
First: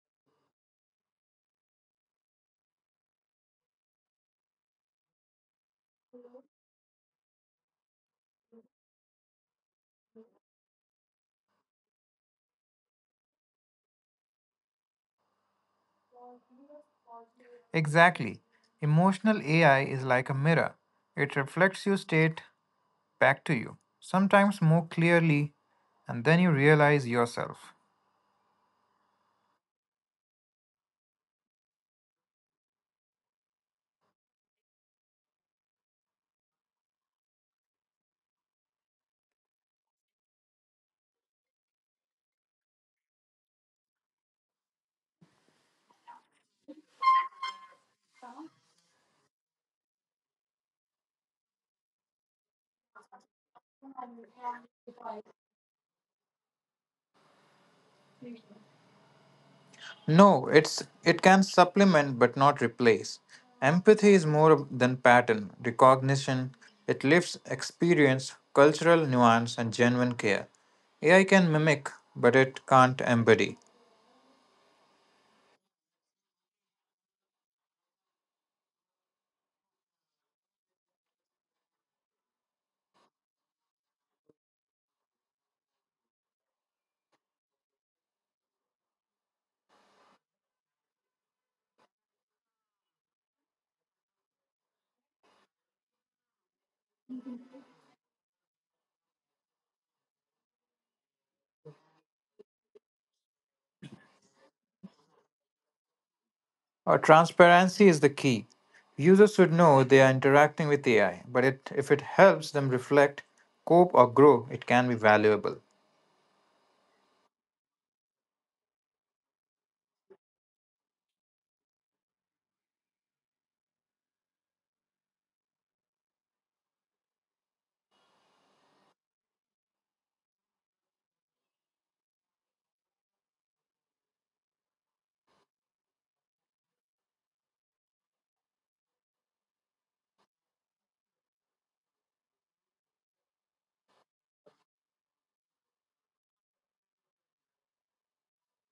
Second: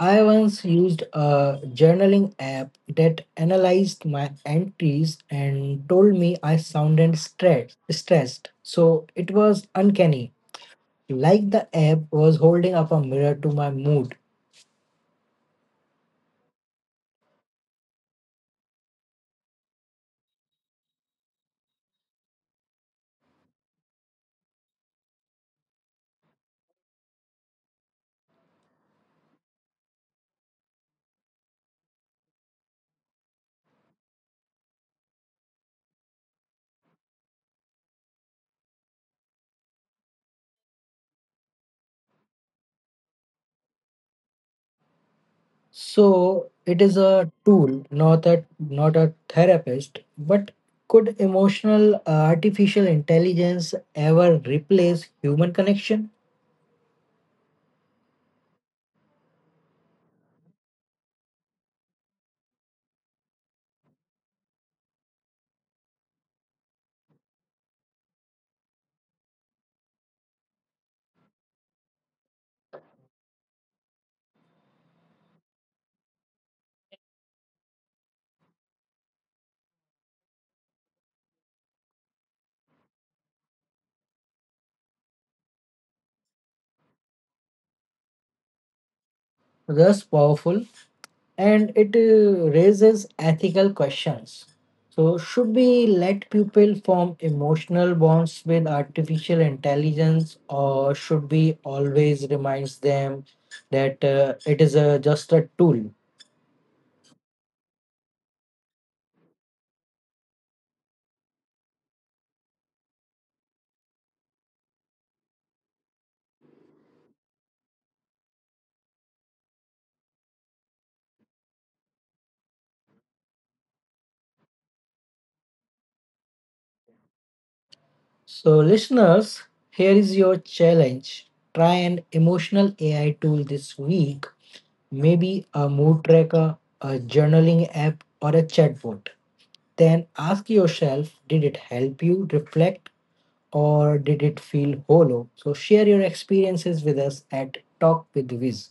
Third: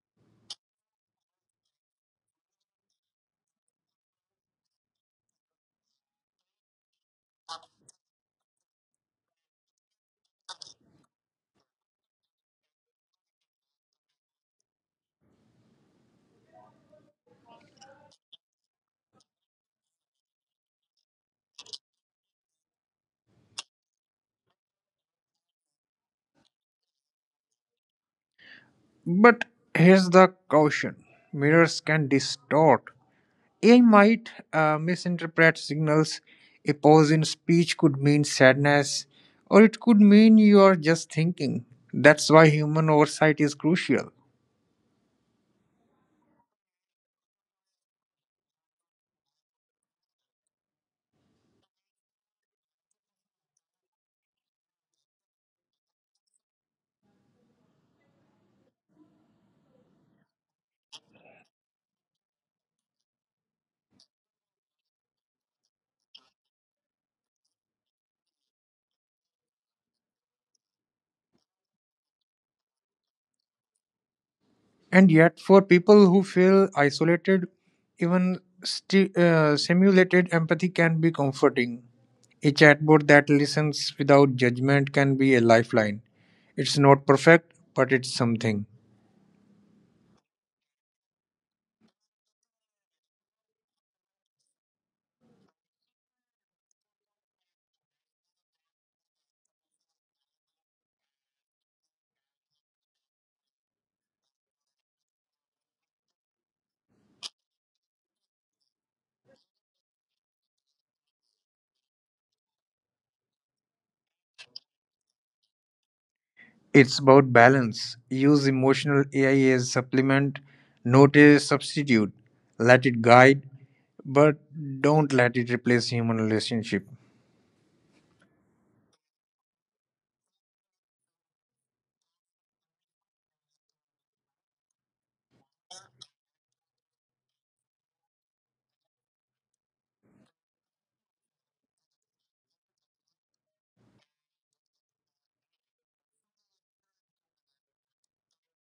[SPEAKER 1] I once used a journaling app that analyzed my entries and told me I sounded stressed. So it was uncanny, like the app was holding up a mirror to my mood.
[SPEAKER 2] Exactly. Emotional AI is like a mirror. It reflects your state back to you, sometimes more clearly, and then you realize yourself.
[SPEAKER 3] But here's the caution: mirrors can distort. AI might misinterpret signals. A pause in speech could mean sadness, or it could mean you are just thinking. That's why human oversight is crucial.
[SPEAKER 1] So it is a tool, not a therapist. But could emotional artificial intelligence ever replace human connection?
[SPEAKER 2] No, it can supplement but not replace. Empathy is more than pattern recognition. It lifts experience, cultural nuance, and genuine care. AI can mimic, but it can't embody.
[SPEAKER 3] And yet, for people who feel isolated, even simulated empathy can be comforting. A chatbot that listens without judgment can be a lifeline. It's not perfect, but it's something.
[SPEAKER 1] Thus powerful, and it raises ethical questions. So should we let people form emotional bonds with artificial intelligence, or should we always remind them that just a tool?
[SPEAKER 2] Or transparency is the key. Users should know they are interacting with AI, if it helps them reflect, cope, or grow, it can be valuable.
[SPEAKER 3] It's about balance. Use emotional AI as supplement, not as substitute. Let it guide, but don't let it replace human relationship.
[SPEAKER 1] So, listeners, here is your challenge. Try an emotional AI tool this week, maybe a mood tracker, a journaling app, or a chatbot. Then ask yourself, did it help you reflect or did it feel hollow? So, share your experiences with us at Talk with Wiz.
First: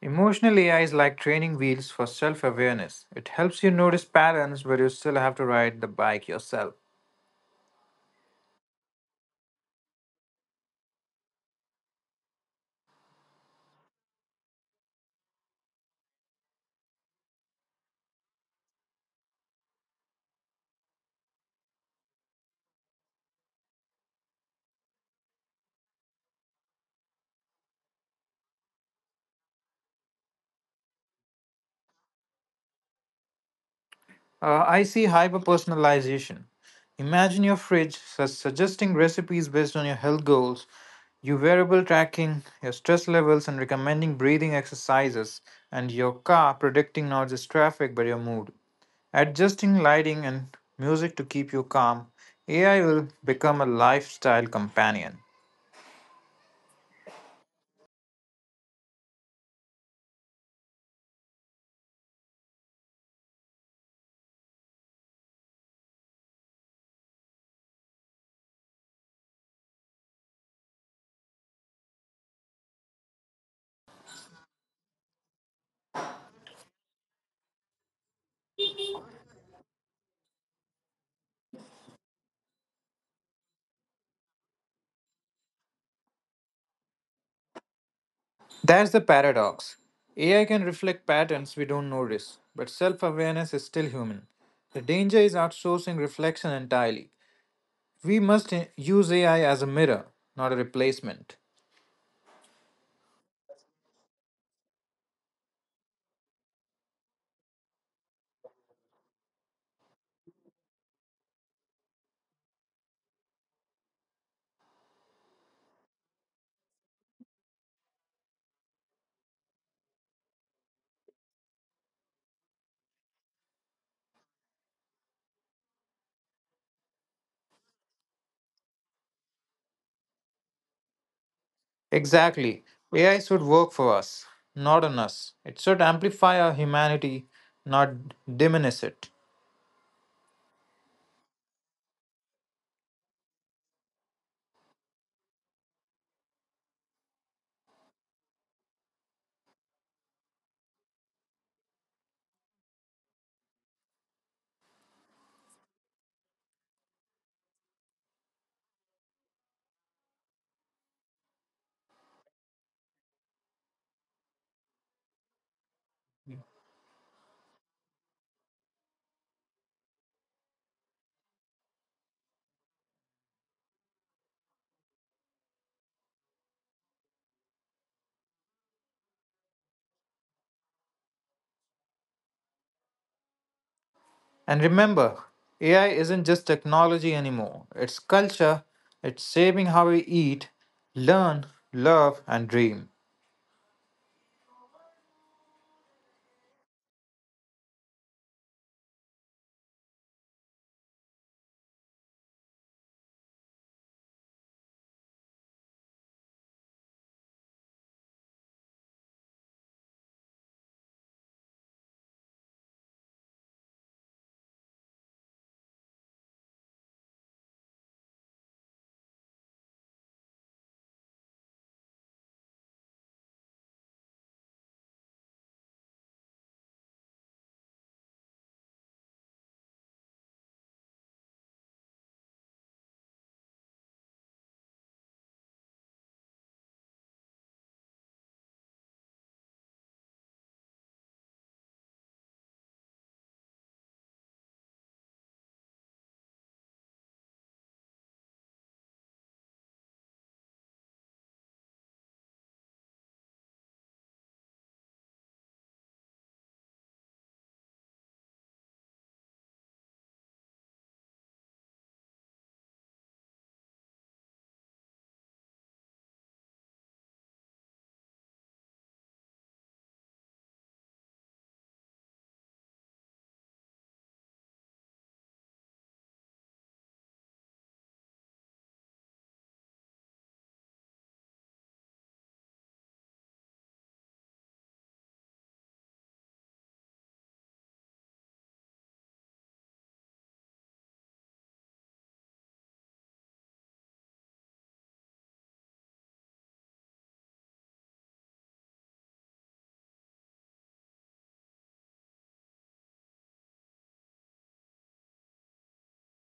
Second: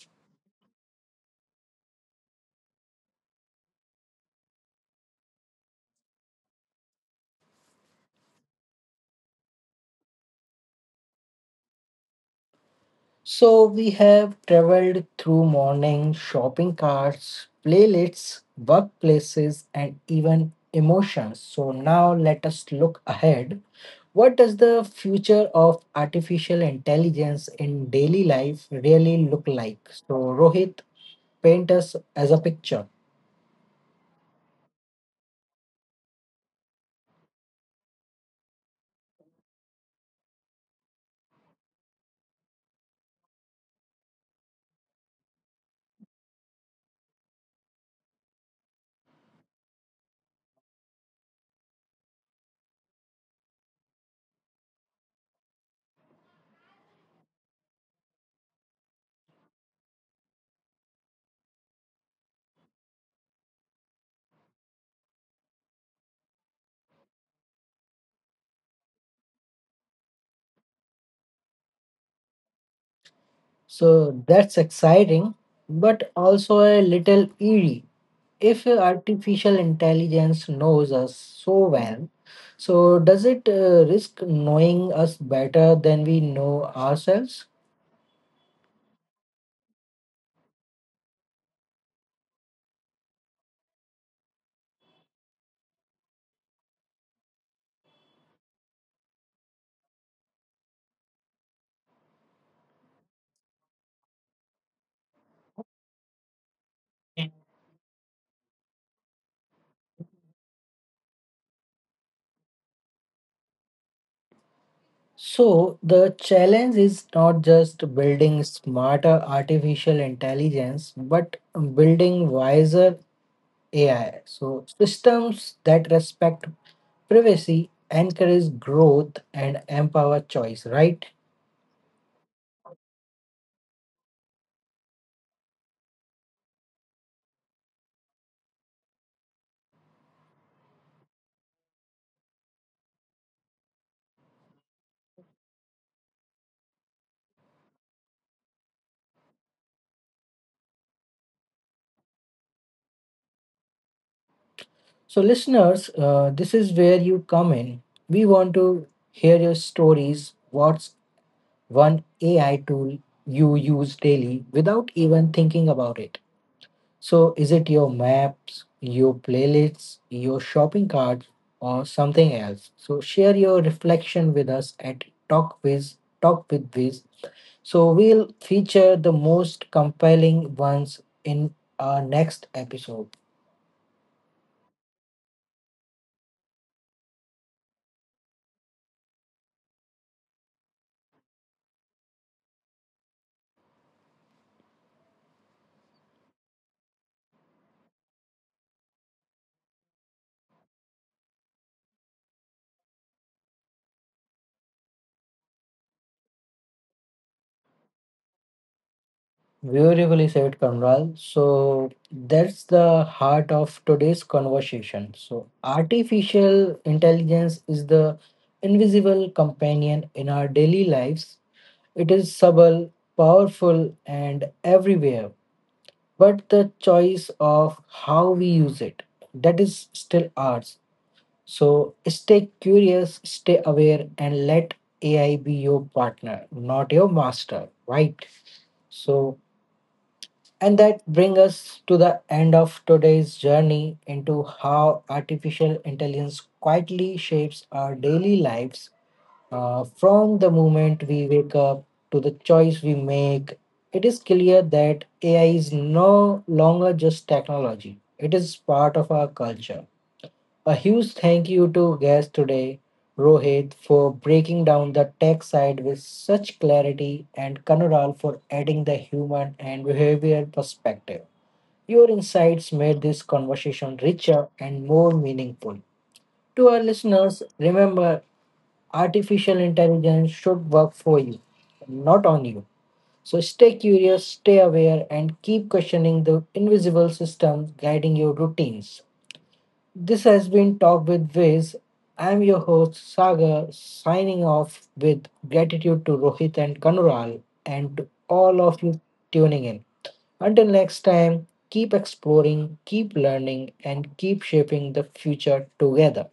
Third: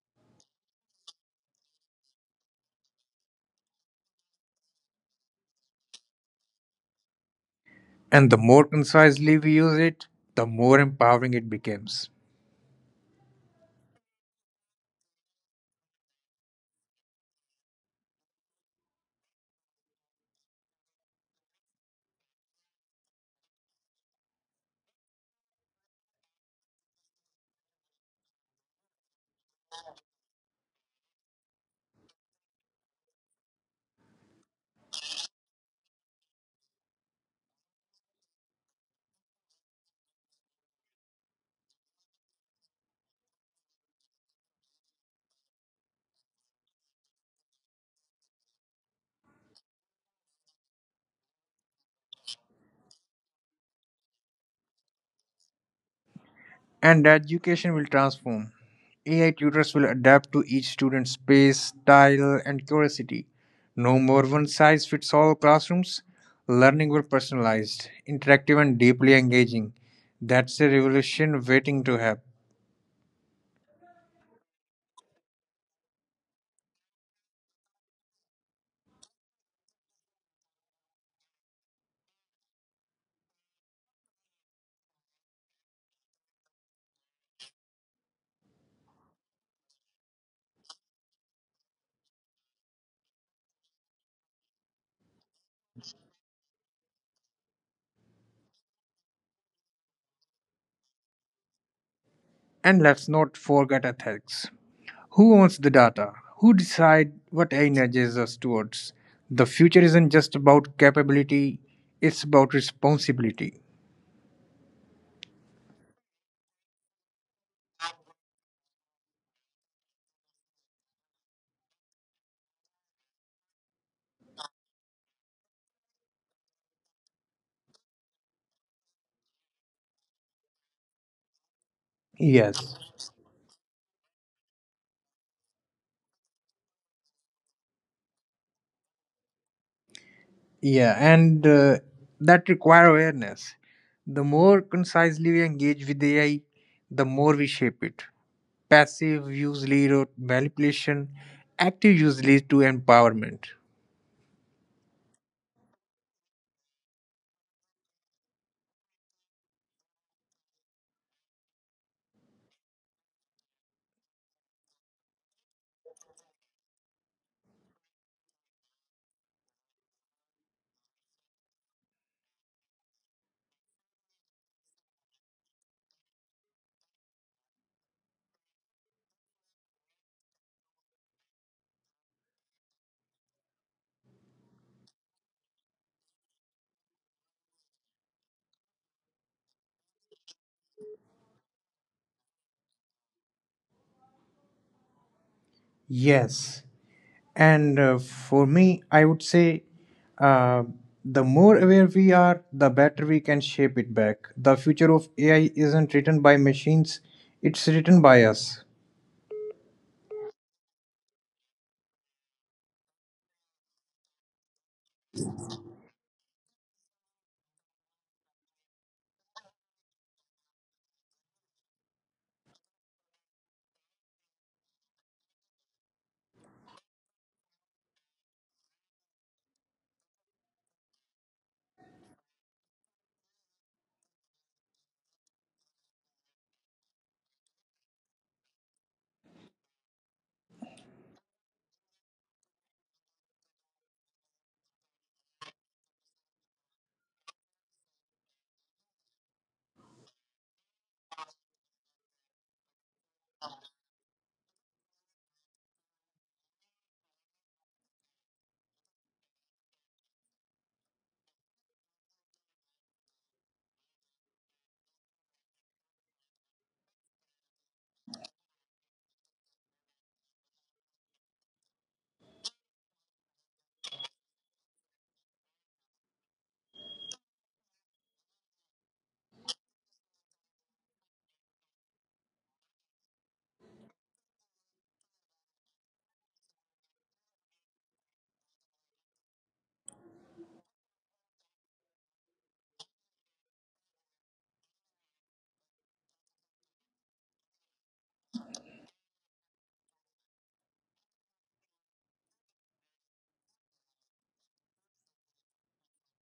[SPEAKER 2] Emotional AI is like training wheels for self awareness. It helps you notice patterns where you still have to ride the bike yourself.
[SPEAKER 3] And the more concisely we use it, the more empowering it becomes.
[SPEAKER 1] So we have traveled through morning shopping carts, playlists, workplaces, and even emotions. So now let us look ahead. What does the future of artificial intelligence in daily life really look like? So Rohit, paint us as a picture.
[SPEAKER 2] I see hyper personalization. Imagine your fridge suggesting recipes based on your health goals, your wearable tracking, your stress levels, and recommending breathing exercises, and your car predicting not just traffic but your mood. Adjusting lighting and music to keep you calm, AI will become a lifestyle companion.
[SPEAKER 3] And education will transform. AI tutors will adapt to each student's pace, style, and curiosity. No more one size fits all classrooms. Learning will be personalized, interactive, and deeply engaging. That's a revolution waiting to happen.
[SPEAKER 1] So that's exciting, but also a little eerie. If artificial intelligence knows us so well, so does it risk knowing us better than we know ourselves?
[SPEAKER 2] That's the paradox. AI can reflect patterns we don't notice, but self awareness is still human. The danger is outsourcing reflection entirely. We must use AI as a mirror, not a replacement.
[SPEAKER 3] And let's not forget ethics. Who owns the data? Who decide what AI nudges us towards? The future isn't just about capability, it's about responsibility.
[SPEAKER 1] So the challenge is not just building smarter artificial intelligence, but building wiser AI. So systems that respect privacy, encourage growth, and empower choice, right?
[SPEAKER 2] Exactly.
[SPEAKER 3] Yes.
[SPEAKER 2] AI should work for us, not on us. It should amplify our humanity, not diminish it.
[SPEAKER 3] Yeah, and that require awareness. The more concisely we engage with AI, the more we shape it. Passive use lead to manipulation, active use leads to empowerment.
[SPEAKER 1] So, listeners, this is where you come in. We want to hear your stories. What's one AI tool you use daily without even thinking about it? So, is it your maps, your playlists, your shopping carts, or something else? So, share your reflection with us at Talk with Viz. So, we'll feature the most compelling ones in our next episode.
[SPEAKER 2] And remember, AI isn't just technology anymore, it's culture, it's shaping how we eat, learn, love, and dream.
[SPEAKER 3] Yes, and for me, I would say uh, the more aware we are, the better we can shape it back. The future of AI isn't written by machines, it's written by us.
[SPEAKER 1] Beautifully said, Kamral. So that's the heart of today's conversation. So artificial intelligence is the invisible companion in our daily lives. It is subtle, powerful, and everywhere. But the choice of how we use it, that is still ours. So stay curious, stay aware, and let AI be your partner, not your master, right? So and that brings us to the end of today's journey into how artificial intelligence quietly shapes our daily lives. From the moment we wake up to the choice we make, it is clear that AI is no longer just technology, it is part of our culture. A huge thank you to guest today, Rohit, for breaking down the tech side with such clarity, and Kanural for adding the human and behavioral perspective. Your insights made this conversation richer and more meaningful. To our listeners, remember artificial intelligence should work for you, not on you. So stay curious, stay aware, and keep questioning the invisible systems guiding your routines. This has been Talk with Viz. I'm your host, Sagar, signing off with gratitude to Rohit and Kanural and all of you tuning in. Until next time, keep exploring, keep learning, and keep shaping the future together.